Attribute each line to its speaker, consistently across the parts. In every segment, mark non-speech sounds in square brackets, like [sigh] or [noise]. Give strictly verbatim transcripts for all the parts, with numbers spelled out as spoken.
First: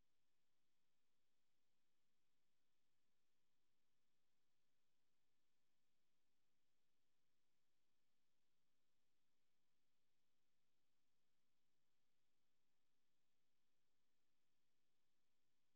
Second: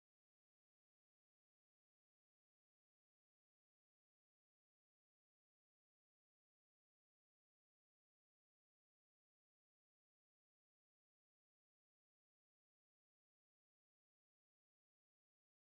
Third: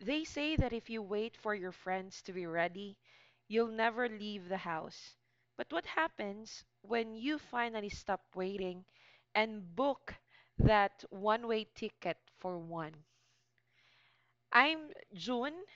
Speaker 1: They say that if you wait for your friends to be ready, you'll never leave the house. But what happens when you finally stop waiting and book that one way ticket for one? I'm June,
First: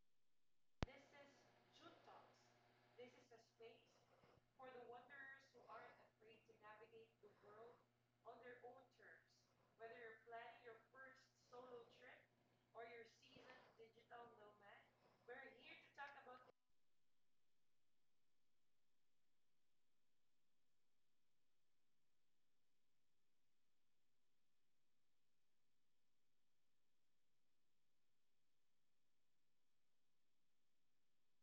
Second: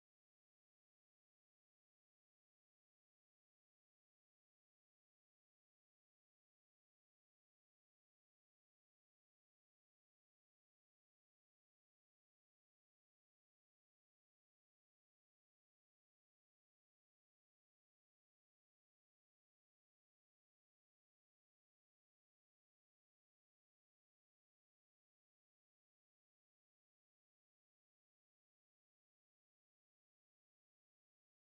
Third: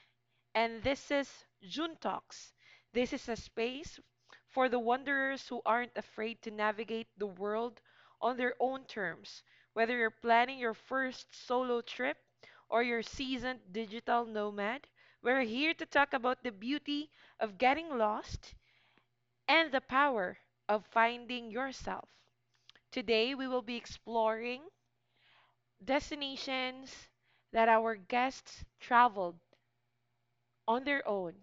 Speaker 1: and this is June Talks. This is a space for the wanderers who aren't afraid to navigate the world on their own terms, whether you're planning your first solo trip or you're seasoned digital nomad. We're here to talk about the beauty of getting lost and the power of finding yourself. Today, we will be exploring destinations that our guests traveled on their own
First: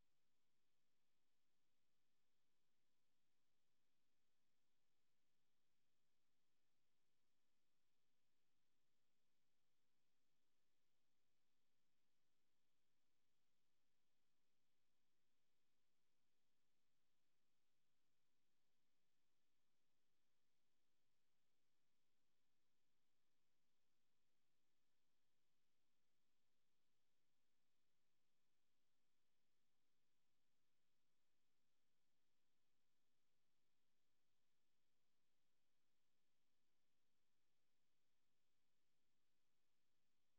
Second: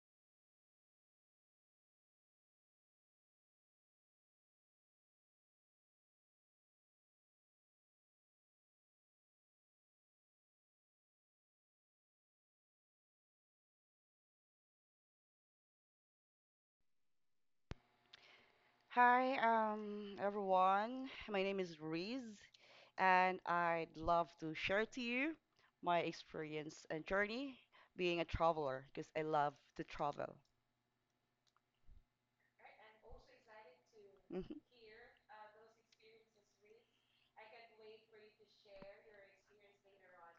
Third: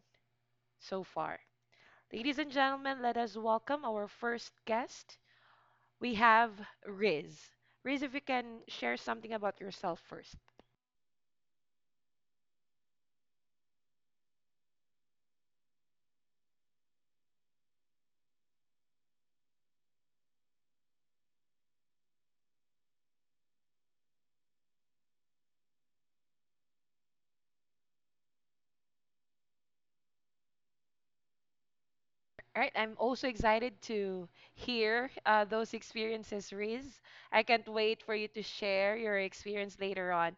Speaker 1: so far. Ladies and gentlemen, let us welcome our first guest. We have Riz. Riz, if you can share something about yourself first.
Speaker 2: Hi, um, everyone. My name is Riz, and I'd love to share to you my experience and journey being a traveler because I love to travel.
Speaker 1: All right, I'm also excited to
Speaker 2: [laughs] Mhm,
Speaker 1: hear uh, those experiences, Riz. I can't wait for you to share your experience later on.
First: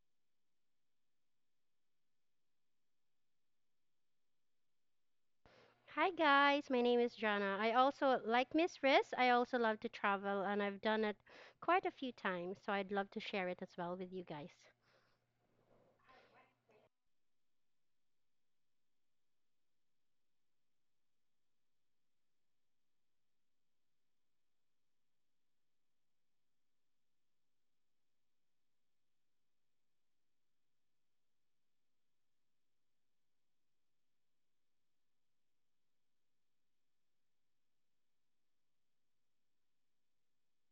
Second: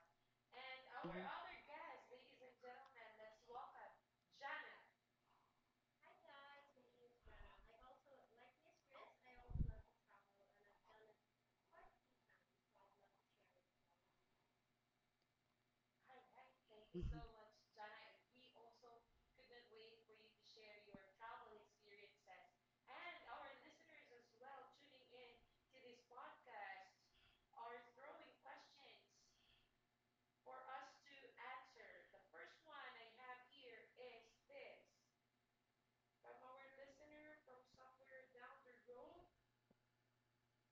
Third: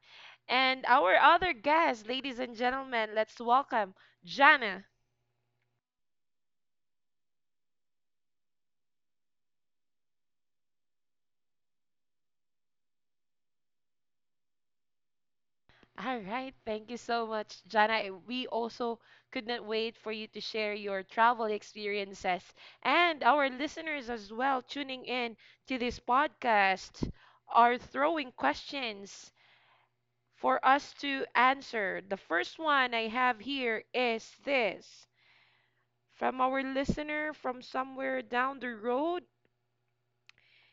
Speaker 1: And our
Speaker 2: mhm,
Speaker 1: other guest, ladies and gentlemen, let's welcome Jana.
Speaker 3: Hi guys, my name is Jana. I also, like Miss Riz, I also love to travel and I've done it quite a few times, so I'd love to share it as well with you guys.
Speaker 1: All right. Thank you
Speaker 2: mhm.
Speaker 1: so much, Jana. Eh, We also could not wait for you to share your travel experiences, and our listeners as well tuning in to this podcast are throwing questions for us to answer. The first one I have here is this from our listener from somewhere down the road.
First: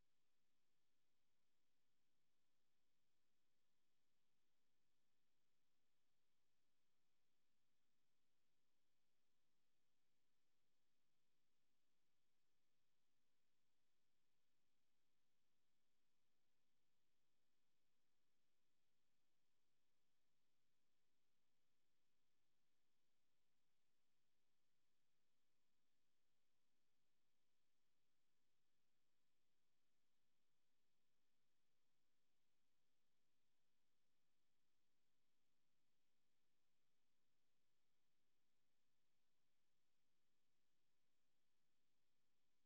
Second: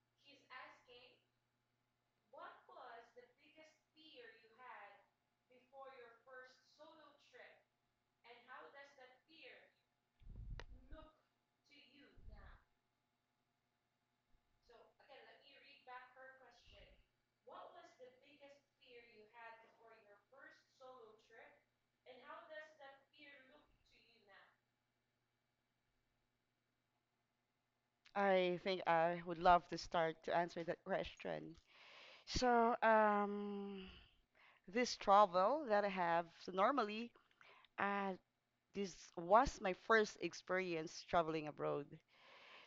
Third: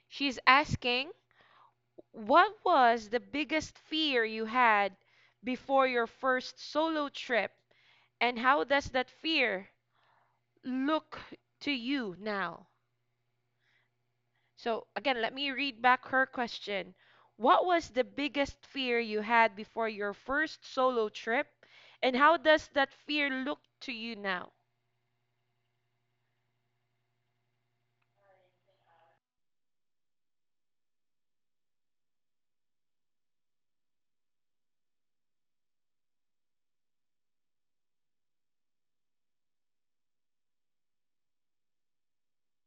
Speaker 1: She's asking, what was the biggest fear you had before your first solo trip? And how does that fear look to you now? So, again, let me read back her question. What was the biggest fear you had before your first solo trip? And how does that fear look to you now?
Speaker 2: I think I would love to start to answer that question. So, um, this travel that I have, so normally, uh, this was my first experience traveling abroad.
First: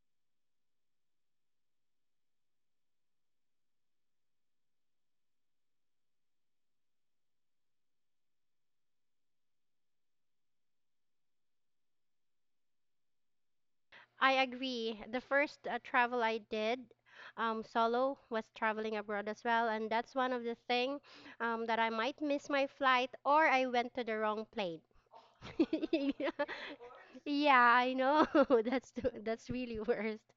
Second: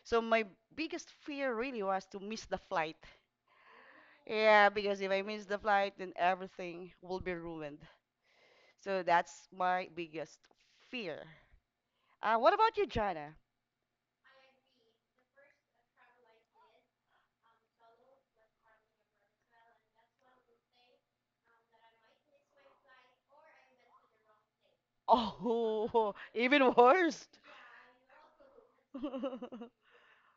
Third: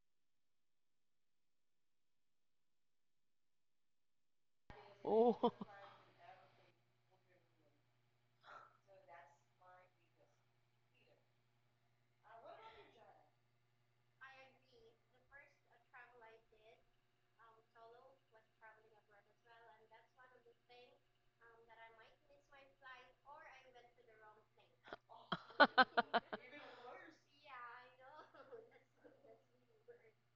Speaker 2: So my biggest fear really was to miss the flight. Yeah, because if I miss
Speaker 1: Oh.
Speaker 2: the flight, then everything will be ruined. So that's my biggest fear. Uh, what about you, Jana?
Speaker 3: I agree. The first uh, travel I did um, solo was traveling abroad as well, and that's one of the thing um, that I might miss my flight or I went to the wrong plane. [laughs]
Speaker 2: Oh, [laughs]
Speaker 1: [laughs]
Speaker 3: Yeah,
Speaker 2: even worse.
Speaker 3: yeah, I know. [laughs] That's the- that's
Speaker 2: [laughs]
Speaker 3: really worst.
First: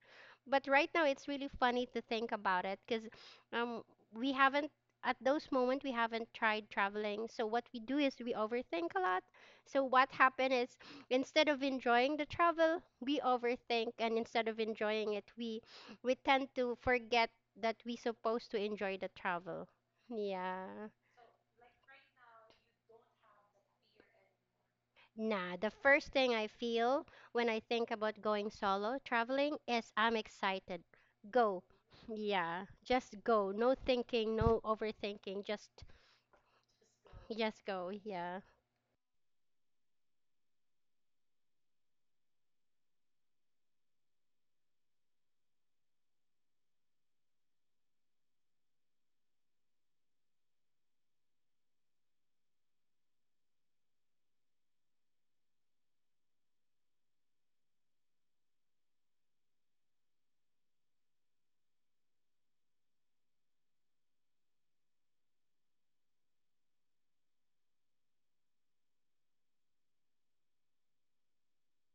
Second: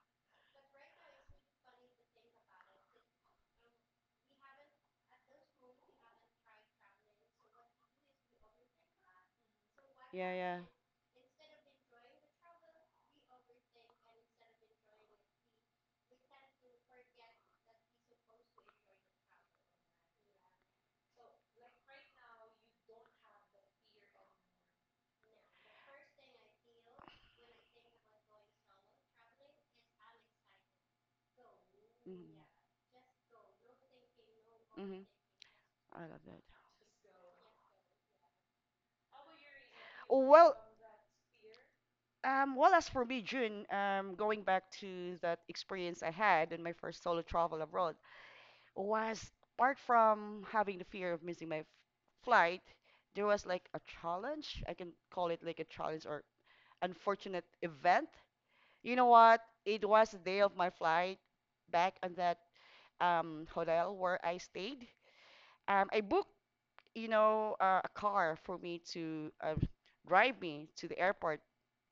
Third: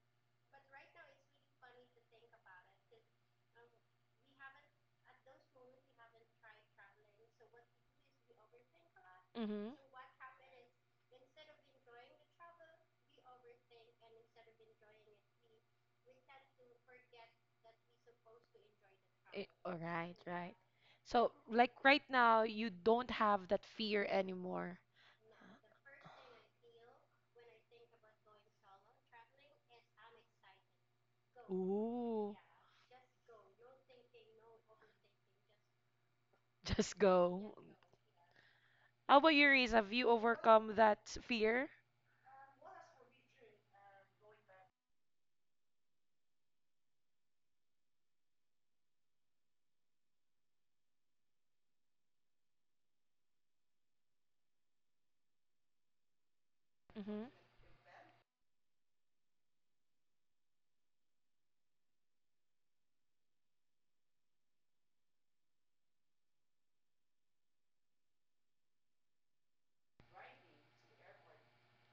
Speaker 3: But right now it's really funny to think about it because um we haven't, at those moment we haven't tried traveling. So what we do is we overthink a lot.
Speaker 1: Mhm.
Speaker 3: So what
Speaker 2: Yeah,
Speaker 3: happened
Speaker 2: yeah.
Speaker 3: is instead of enjoying the travel, we overthink, and instead of enjoying it, we we tend to forget that we supposed to enjoy the
Speaker 1: Eh,
Speaker 3: travel.
Speaker 1: All right, right.
Speaker 3: Yeah.
Speaker 1: So, like right now, you don't have that fear anymore.
Speaker 3: Nah, the first thing I feel when I think about going solo traveling is I'm excited. Go. [sighs]
Speaker 1: Ooh.
Speaker 2: Mm-hmm.
Speaker 3: Yeah, just go. No thinking, no
Speaker 2: Mm-hmm.
Speaker 3: overthinking. Just
Speaker 2: I love that.
Speaker 1: Just go.
Speaker 3: just go. Yeah.
Speaker 1: How about you, Reese? Have you
Speaker 2: Well,
Speaker 1: overcome that fear?
Speaker 2: Um, well, as for me, June, um, going back to that experience I had in my first solo travel abroad, was apart from having the fear of missing my f- flight, there was like a challenge. I can call it like a challenge or
Speaker 1: Mm-hmm.
Speaker 2: unfortunate event. You know what? It was the day of my flight back on that um, hotel where I stayed. Um, I booked, you know, uh, a car for me to uh, drive me to the airport.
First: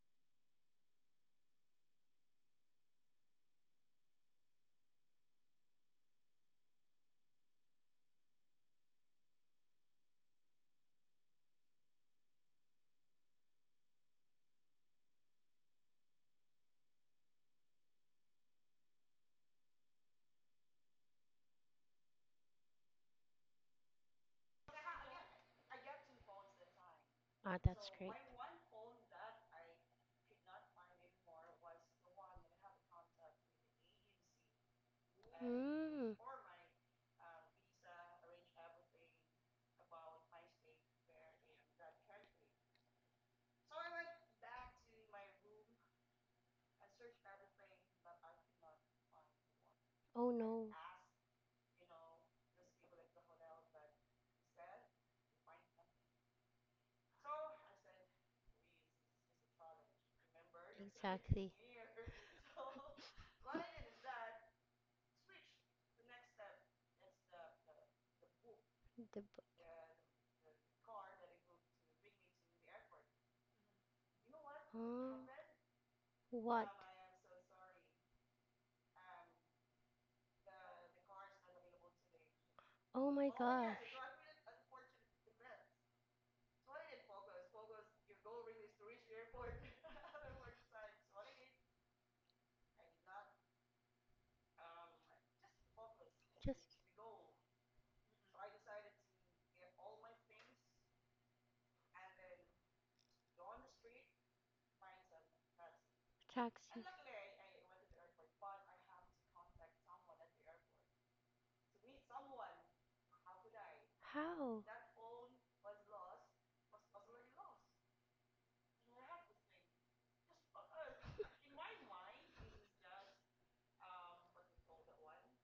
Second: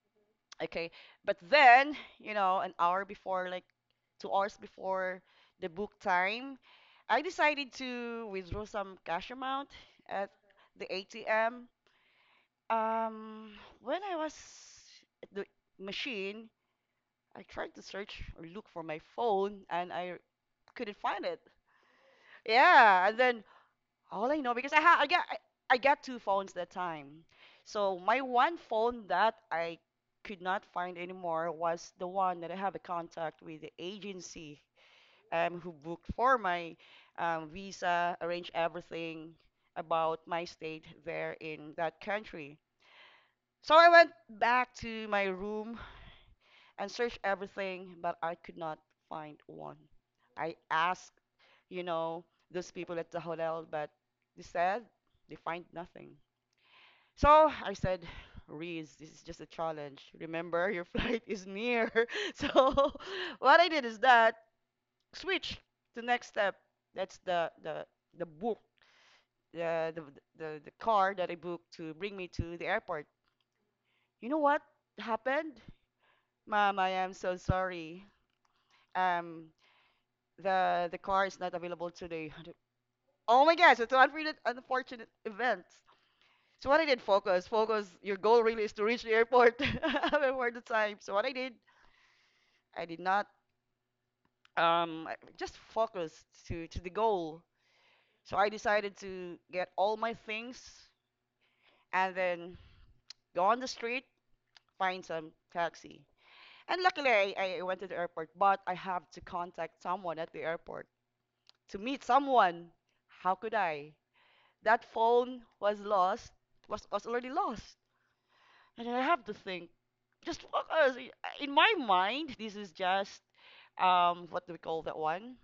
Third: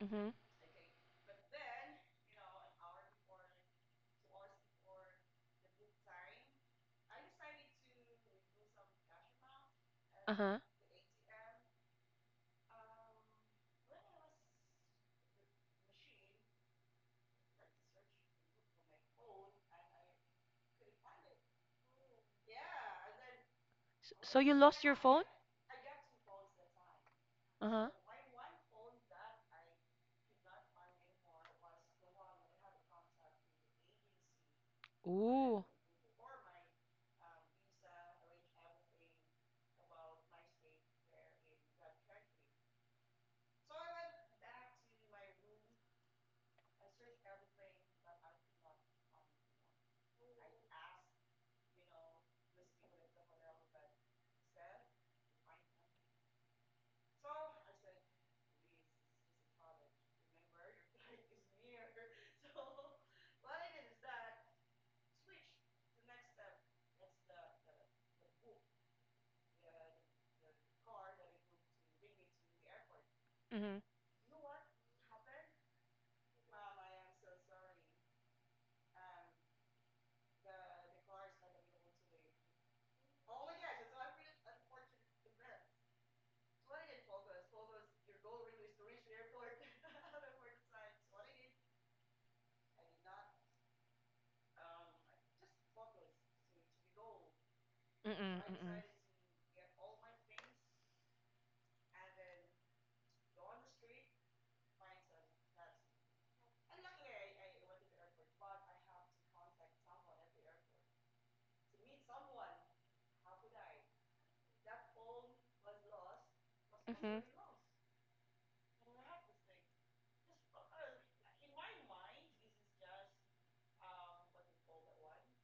Speaker 1: Mm-hmm.
Speaker 2: Okay. But then, you know, an hour before, like two hours before the book time, I decided to withdraw some cash amount at
Speaker 1: Uh-huh.
Speaker 2: the A T M. Um, when I was at the machine, I tried to search or look for my phone and I couldn't find it. Yeah, and then
Speaker 1: S-
Speaker 2: all I
Speaker 1: So
Speaker 2: know
Speaker 1: you
Speaker 2: because I
Speaker 1: lost your
Speaker 2: ha I
Speaker 1: phone?
Speaker 2: got I I got two phones that time.
Speaker 3: Ah,
Speaker 1: Uh-huh.
Speaker 3: that's
Speaker 2: So
Speaker 3: great.
Speaker 2: my one phone that I could not find anymore was the one that I have a contact with the agency um
Speaker 1: Ooh.
Speaker 2: who booked
Speaker 3: Mm.
Speaker 2: for my um, visa, arranged everything about my state there in that country. So I went back to my room and searched everything, but I could not find one.
Speaker 3: Oh
Speaker 2: I
Speaker 3: no.
Speaker 2: asked, you know, those people at the hotel, but they said they find nothing. So I said, Reese, this is just a challenge. Remember, your [laughs] flight is
Speaker 3: Exactly. [laughs]
Speaker 2: near. [laughs] So [laughs] what I did is that switch to next step. That's the the the book,
Speaker 3: The b-
Speaker 2: the the the, the car that I booked to bring me to the airport.
Speaker 1: Mm-hmm.
Speaker 2: You know what
Speaker 3: oh,
Speaker 2: happened?
Speaker 3: what?
Speaker 2: Mom, I am so sorry. Um, the the car is not available today.
Speaker 3: Oh my
Speaker 2: Oh my gosh, it's
Speaker 3: gosh.
Speaker 2: an unfortunate, unfortunate event. So what I did, focus, focus. Your goal really is to reach the airport [laughs] before the time. So what I did, I did not um I just focused to
Speaker 3: Just
Speaker 2: to the goal. So
Speaker 1: Mm-mm.
Speaker 2: I
Speaker 1: Mm-mm.
Speaker 2: decided to get all my things and then go on the street, find some taxi.
Speaker 3: taxi.
Speaker 2: And luckily, I, I went to the airport, but I have to contact someone at the airport to meet someone. How could I?
Speaker 3: How?
Speaker 2: That phone was lost, was was
Speaker 1: Mm-hmm.
Speaker 2: already lost. And I have to think, just focus. In my mind, this is just um what do we call that one?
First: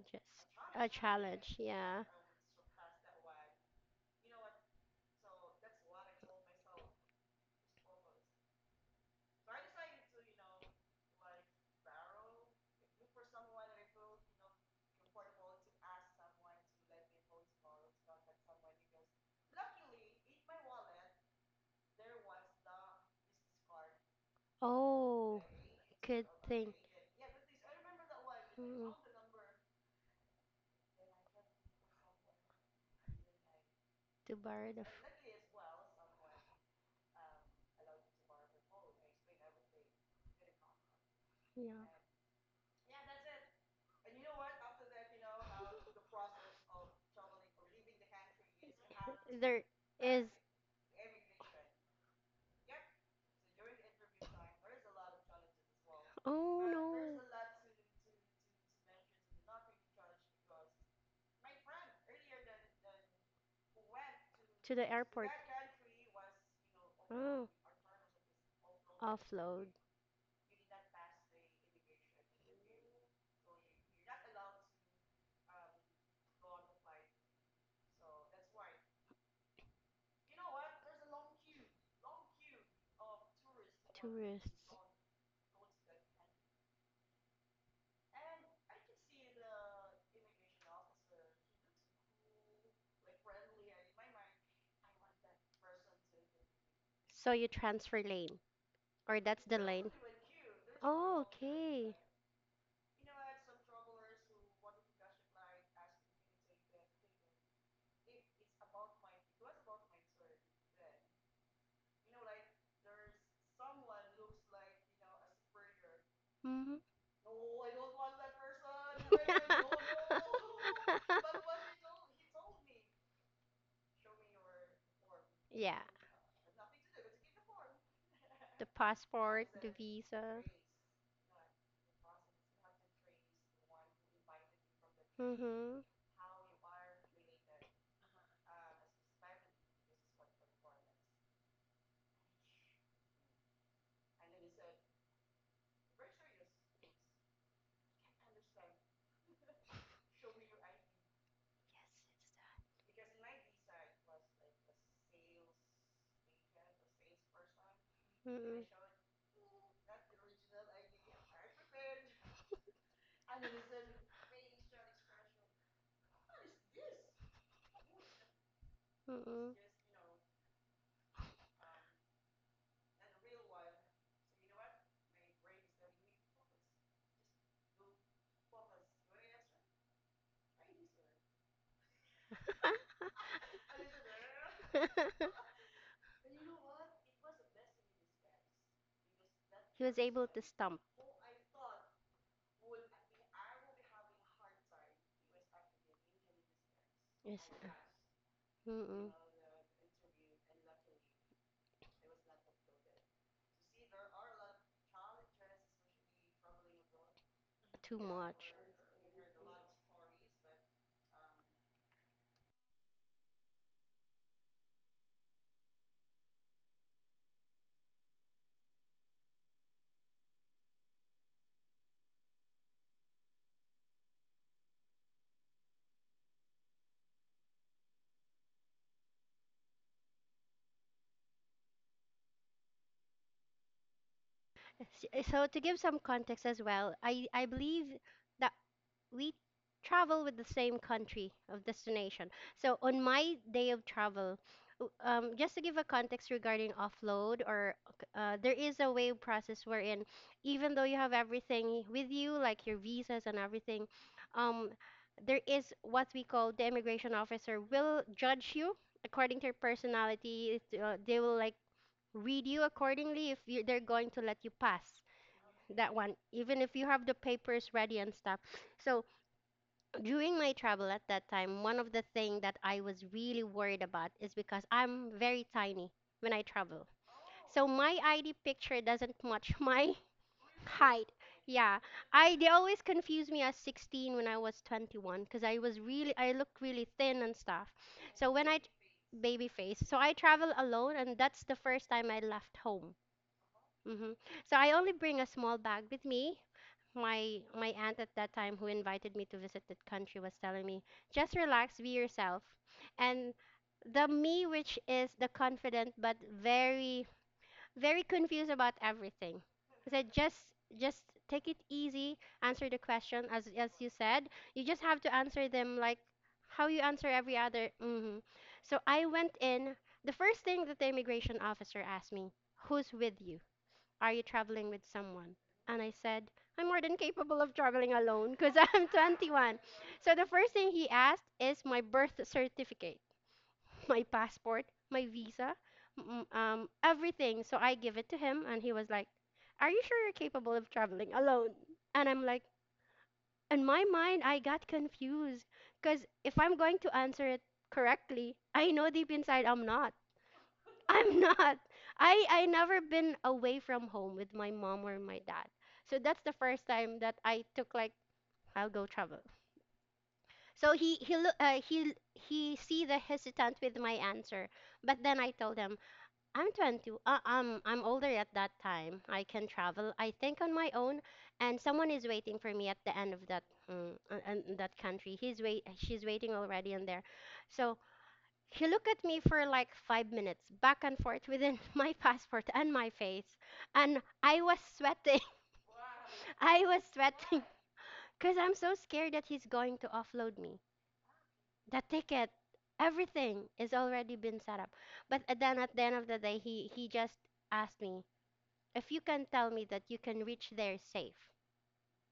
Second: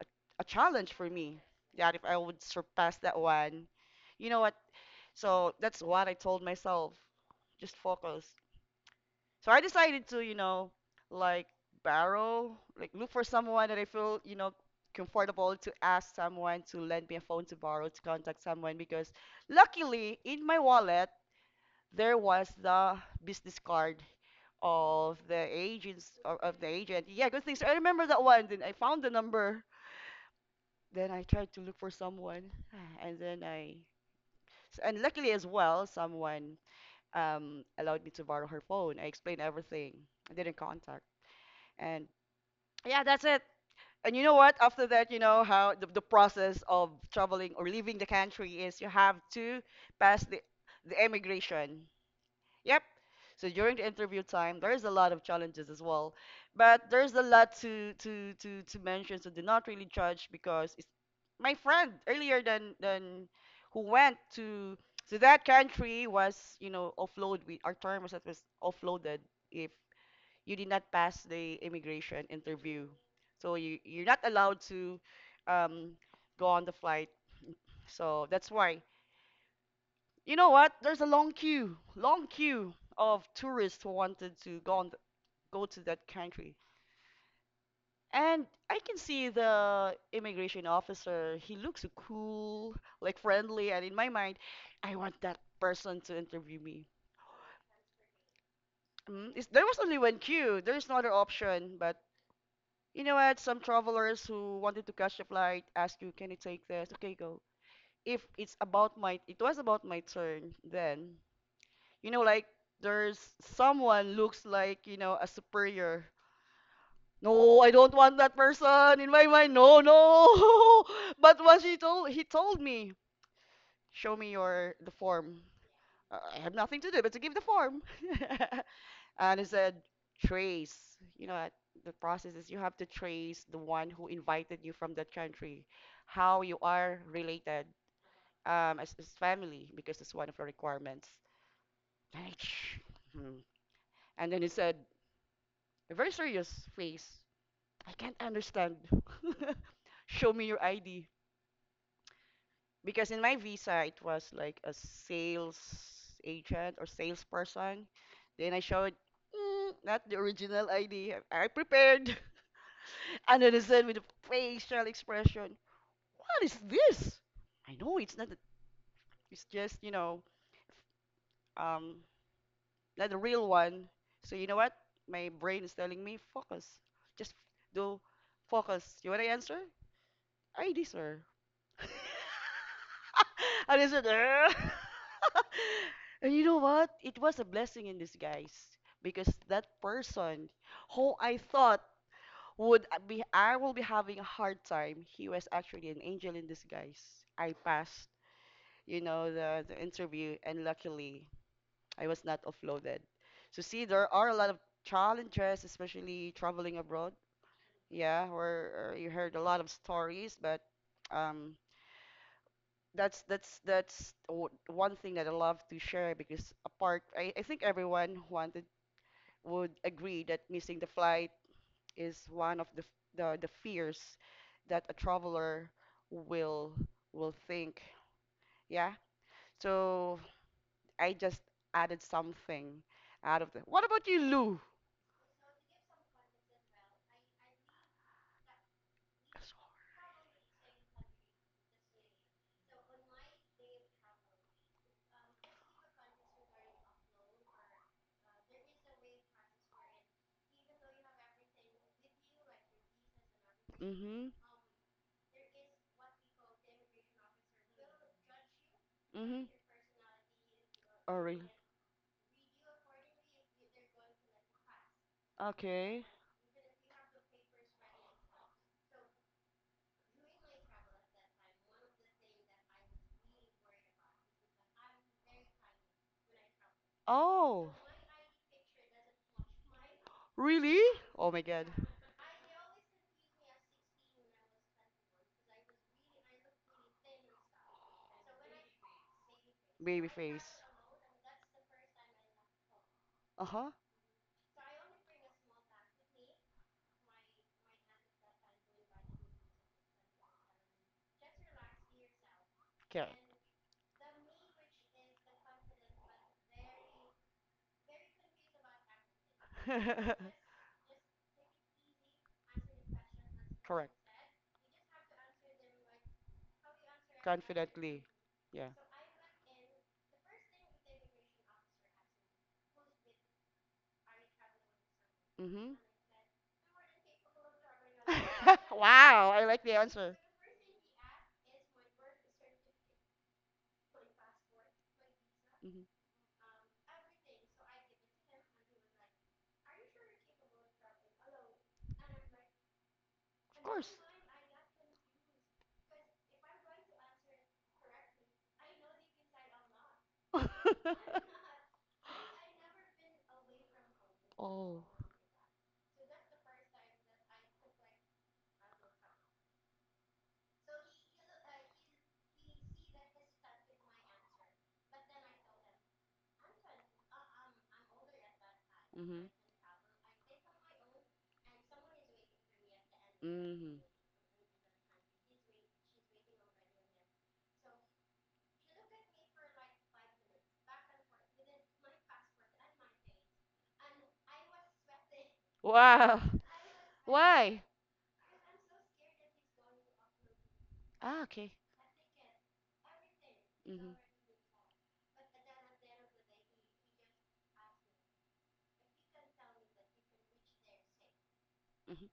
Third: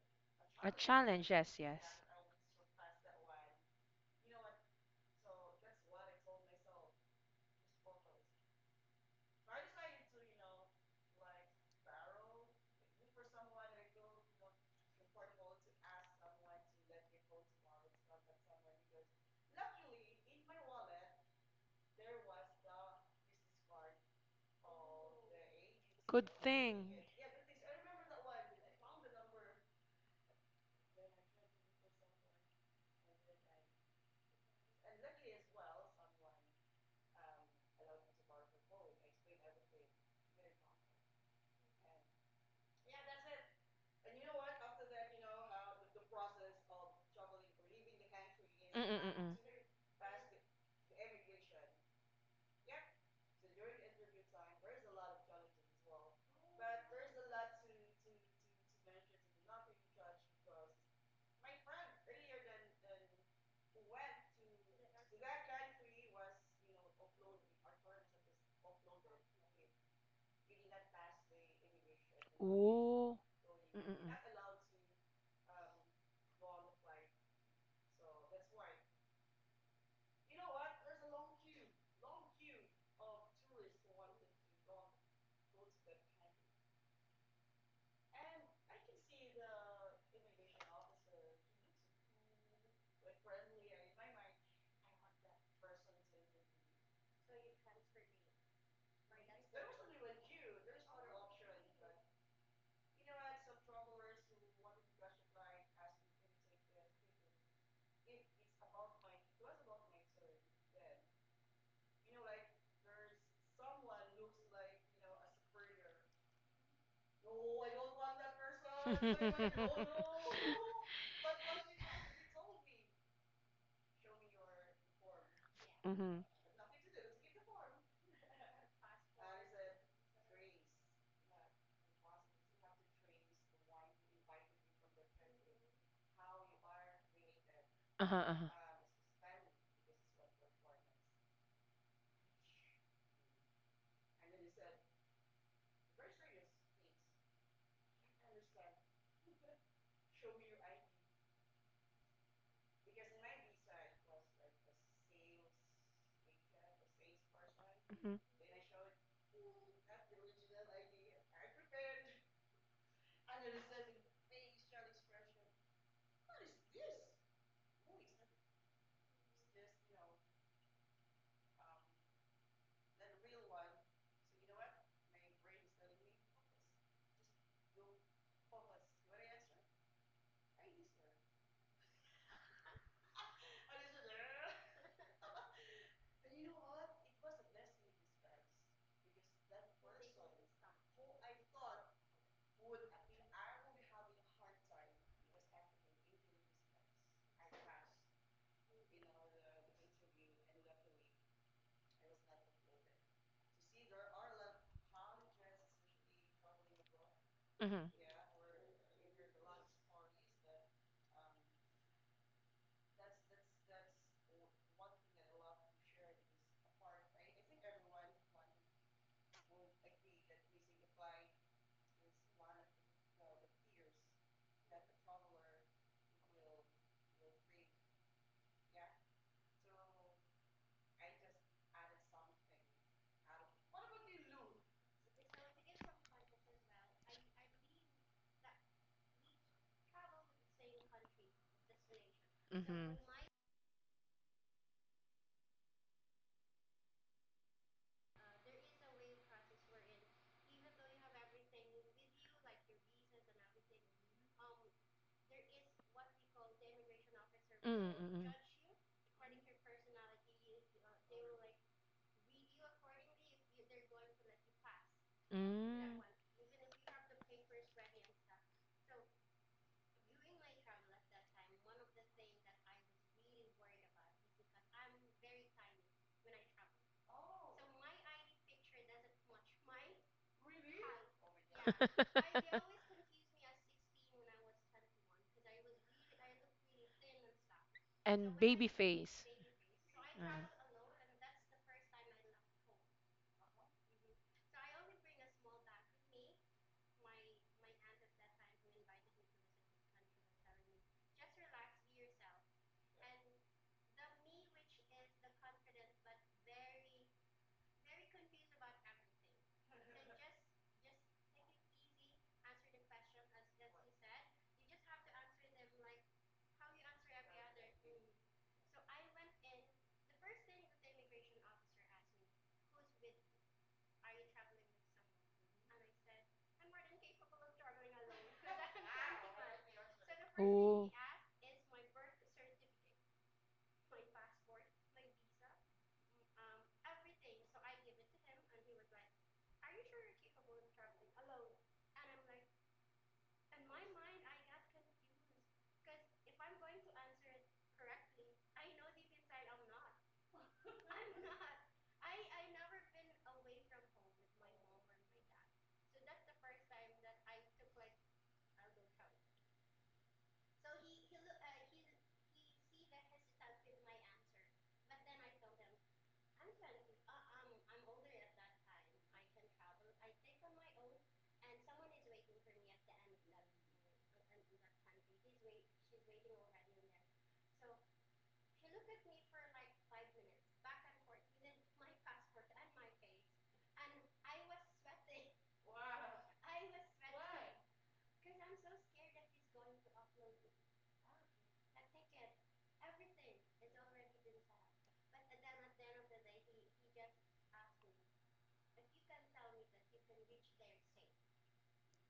Speaker 2: A, a
Speaker 1: A
Speaker 3: A
Speaker 2: challenge for
Speaker 1: challenge,
Speaker 2: me.
Speaker 3: challenge,
Speaker 1: yes, yes.
Speaker 2: That
Speaker 3: yeah.
Speaker 2: if I would surpass that one, you know what? So that's what I told myself. Just focus. So I decided to, you know, like borrow, like look for someone that I feel, you know, comfortable to ask someone to lend me a phone to borrow to contact someone because luckily in my wallet there was the business card of the
Speaker 3: Oh,
Speaker 2: agents
Speaker 3: good
Speaker 1: Good
Speaker 2: of, of the
Speaker 3: thing.
Speaker 1: thing.
Speaker 2: agent. Yeah, good things. I remember that one. Then I
Speaker 3: Mm,
Speaker 2: found the number. Then I tried to look for someone, [sighs] and then I
Speaker 3: to borrow
Speaker 2: s-
Speaker 3: the. F-
Speaker 2: and luckily as well, someone um allowed me to borrow her phone. I explained everything. I didn't contact,
Speaker 3: yeah.
Speaker 2: and yeah, that's it. And you know what? After that, you know how the, the process of traveling or leaving the country is. You have
Speaker 1: Mm-mm-mm.
Speaker 2: to
Speaker 3: There
Speaker 2: pass
Speaker 3: is.
Speaker 2: the the immigration. Yep. So during the interview time, there's a lot of challenges as well,
Speaker 3: Oh
Speaker 2: but
Speaker 3: no.
Speaker 2: there's a lot to to to to mention. So do not really judge because it's my friend earlier than than who went
Speaker 3: To
Speaker 2: to
Speaker 3: the
Speaker 2: to
Speaker 3: airport.
Speaker 2: that country was you know offload.
Speaker 3: Oh,
Speaker 2: We our term was that was offloaded
Speaker 3: offload.
Speaker 2: if you did not pass the immigration interview.
Speaker 1: Oh.
Speaker 2: So you you're
Speaker 1: Mm-mm.
Speaker 2: not allowed to um, go on the flight. So that's why. You know what? There's a long queue, long queue of tourists who wanted
Speaker 3: Tourists.
Speaker 2: to go on th- go to that country. And I can see the immigration officer. He looks so cool, like friendly, and in my mind, I want that person to interview me.
Speaker 3: So you transfer lane. Or
Speaker 2: Mm,
Speaker 3: that's
Speaker 2: is,
Speaker 3: the
Speaker 2: there was
Speaker 3: lane.
Speaker 2: only one queue. There's no other
Speaker 3: Oh,
Speaker 2: option.
Speaker 3: okay.
Speaker 2: But you know what? Some travelers who wanted to catch the flight ask you, "Can you take this?" Okay, go. If it's about my, It was about my turn then. you know, like there's someone looks like, you know, a superior.
Speaker 3: Mm-hmm.
Speaker 2: No, I don't want that
Speaker 1: [laughs]
Speaker 2: person in my mind. No,
Speaker 1: mm-hmm.
Speaker 3: [laughs]
Speaker 2: no. [laughs] But what he told he told me, show me your the form.
Speaker 3: Yeah.
Speaker 2: Uh, I have nothing to do but to give the form. [laughs]
Speaker 3: The
Speaker 2: And he
Speaker 3: passport, the
Speaker 2: said,
Speaker 3: visa.
Speaker 2: trace. You know, what the process is you have to trace the one who invited you from that country, how you are related
Speaker 1: Uh-huh, uh-huh.
Speaker 2: um, as, as family, because it's one of the requirements. Like, [sniffs] hmm. And then he said, a very serious face. I can't understand. [laughs] Show me your I D.
Speaker 3: Yes,
Speaker 2: Because in my visa, it was like a sales agent or salesperson.
Speaker 1: Mhm.
Speaker 2: Then I showed, mm, not the original I D. I prepared. [laughs] And then I said [laughs] with a facial expression, what is this? I know it's not, a, it's just, you know, um, not the real one. So you know what? My brain is telling me, focus. Just do focus. You want to answer? I D, sir. [laughs] and I said, "Eh." [laughs] and you know what? It was a blessing in disguise because that
Speaker 3: [laughs]
Speaker 2: person
Speaker 3: stump.
Speaker 2: who I thought would be, I will be having a hard time, he was actually an angel in disguise. I passed, you know, the, the interview, and luckily I was not offloaded. So see, there are a lot of challenges, especially traveling abroad.
Speaker 1: Mhm.
Speaker 3: Too.
Speaker 2: Yeah, where uh, you heard a lot of stories, but um, that's that's that's o- one thing that I love to share because apart, I, I think everyone wanted would agree that missing the flight is one of the f- the, the fears that a traveler will will think. Yeah. So I just added something out of the. What about you, Lou?
Speaker 3: S- So to give some context as well, I, I believe that we travel with the same country of destination. So
Speaker 1: Mhm.
Speaker 3: on my day of travel, w- um, just to give a context regarding offload, or uh, there is a way process wherein even though you have everything with you, like your visas and everything,
Speaker 2: Mm-hmm.
Speaker 3: um, there is what we call the immigration officer will
Speaker 1: Mm-mm.
Speaker 3: judge you according
Speaker 2: Mm-hmm.
Speaker 3: to your personality. It, uh,
Speaker 2: Oh,
Speaker 3: they will
Speaker 2: really?
Speaker 3: like read you accordingly if you, they're going to let you pass
Speaker 1: Mm.
Speaker 3: that
Speaker 2: Okay.
Speaker 3: one even if you have the papers ready and stuff. So during my travel at that time, one of the thing that I was really worried about is because I'm very tiny when I travel, so
Speaker 2: Oh,
Speaker 3: my ID picture doesn't match my [laughs]
Speaker 2: really?
Speaker 3: height.
Speaker 2: Oh my God.
Speaker 3: Yeah, I they always confuse me as 16 when I was 21 because I was really, I looked really thin and stuff.
Speaker 1: [laughs]
Speaker 3: So
Speaker 1: and
Speaker 3: when I
Speaker 1: baby face.
Speaker 3: Baby face. So
Speaker 2: Baby
Speaker 3: I
Speaker 1: Uh.
Speaker 2: face.
Speaker 3: travel alone, and that's the first time I left home.
Speaker 2: Uh-huh.
Speaker 3: Hmm. So I only bring a small bag with me. My my aunt at that time who invited me to visit that country was telling me, just relax, be yourself.
Speaker 2: Correct.
Speaker 3: And the me which is the confident but very very confused about everything. I said
Speaker 2: [laughs]
Speaker 3: just just take it easy, answer the question as as you
Speaker 2: Correct.
Speaker 3: said. You just have to answer them like how you answer every other.
Speaker 2: Confidently.
Speaker 3: Hmm.
Speaker 2: Yeah.
Speaker 3: So I went in. The first thing that the immigration officer asked me, who's with you? Are you traveling with someone?
Speaker 2: Mm-hmm.
Speaker 3: And I said, I'm more than capable of traveling alone because
Speaker 2: [laughs]
Speaker 3: [laughs] I'm
Speaker 2: Why I
Speaker 3: 21.
Speaker 2: like the
Speaker 3: So
Speaker 2: answer?
Speaker 3: the first thing he
Speaker 1: Oh.
Speaker 3: asked is my birth certificate, [laughs] my passport, my visa,
Speaker 2: Hmm.
Speaker 3: m- um, everything. So I give it to him, and he was like, are you sure you're capable of traveling alone? And I'm like,
Speaker 2: Of
Speaker 3: in my
Speaker 2: course.
Speaker 3: mind, I got confused because if I'm going to answer it correctly, I know deep inside I'm not. I'm
Speaker 2: [laughs]
Speaker 3: not. I I never been away from home with my
Speaker 2: Oh.
Speaker 3: mom or my dad. So that's the first time that I took like I'll go travel. So he he look uh, he he see the hesitant with my answer, but then I told him I'm 20. Uh, I'm I'm older at that time. I
Speaker 2: Mhm.
Speaker 3: can travel. I think on my own, and someone is waiting for me at the end of that
Speaker 2: Mhm.
Speaker 3: mm, uh, uh, that country. He's wait She's waiting already in there. So he looked at me for like five minutes, back and forth within [laughs] my passport and my face. And I was sweating.
Speaker 2: Wow.
Speaker 3: [laughs] I was
Speaker 2: [laughs]
Speaker 3: sweating
Speaker 2: Why?
Speaker 3: because I'm so scared that he's going to offload me.
Speaker 2: Ah, okay.
Speaker 3: The ticket, everything is
Speaker 2: Mhm.
Speaker 3: already been set up. But a- then at the end of the day, he, he just asked me, if you can tell me that you can reach there safe,
Speaker 2: Mhm.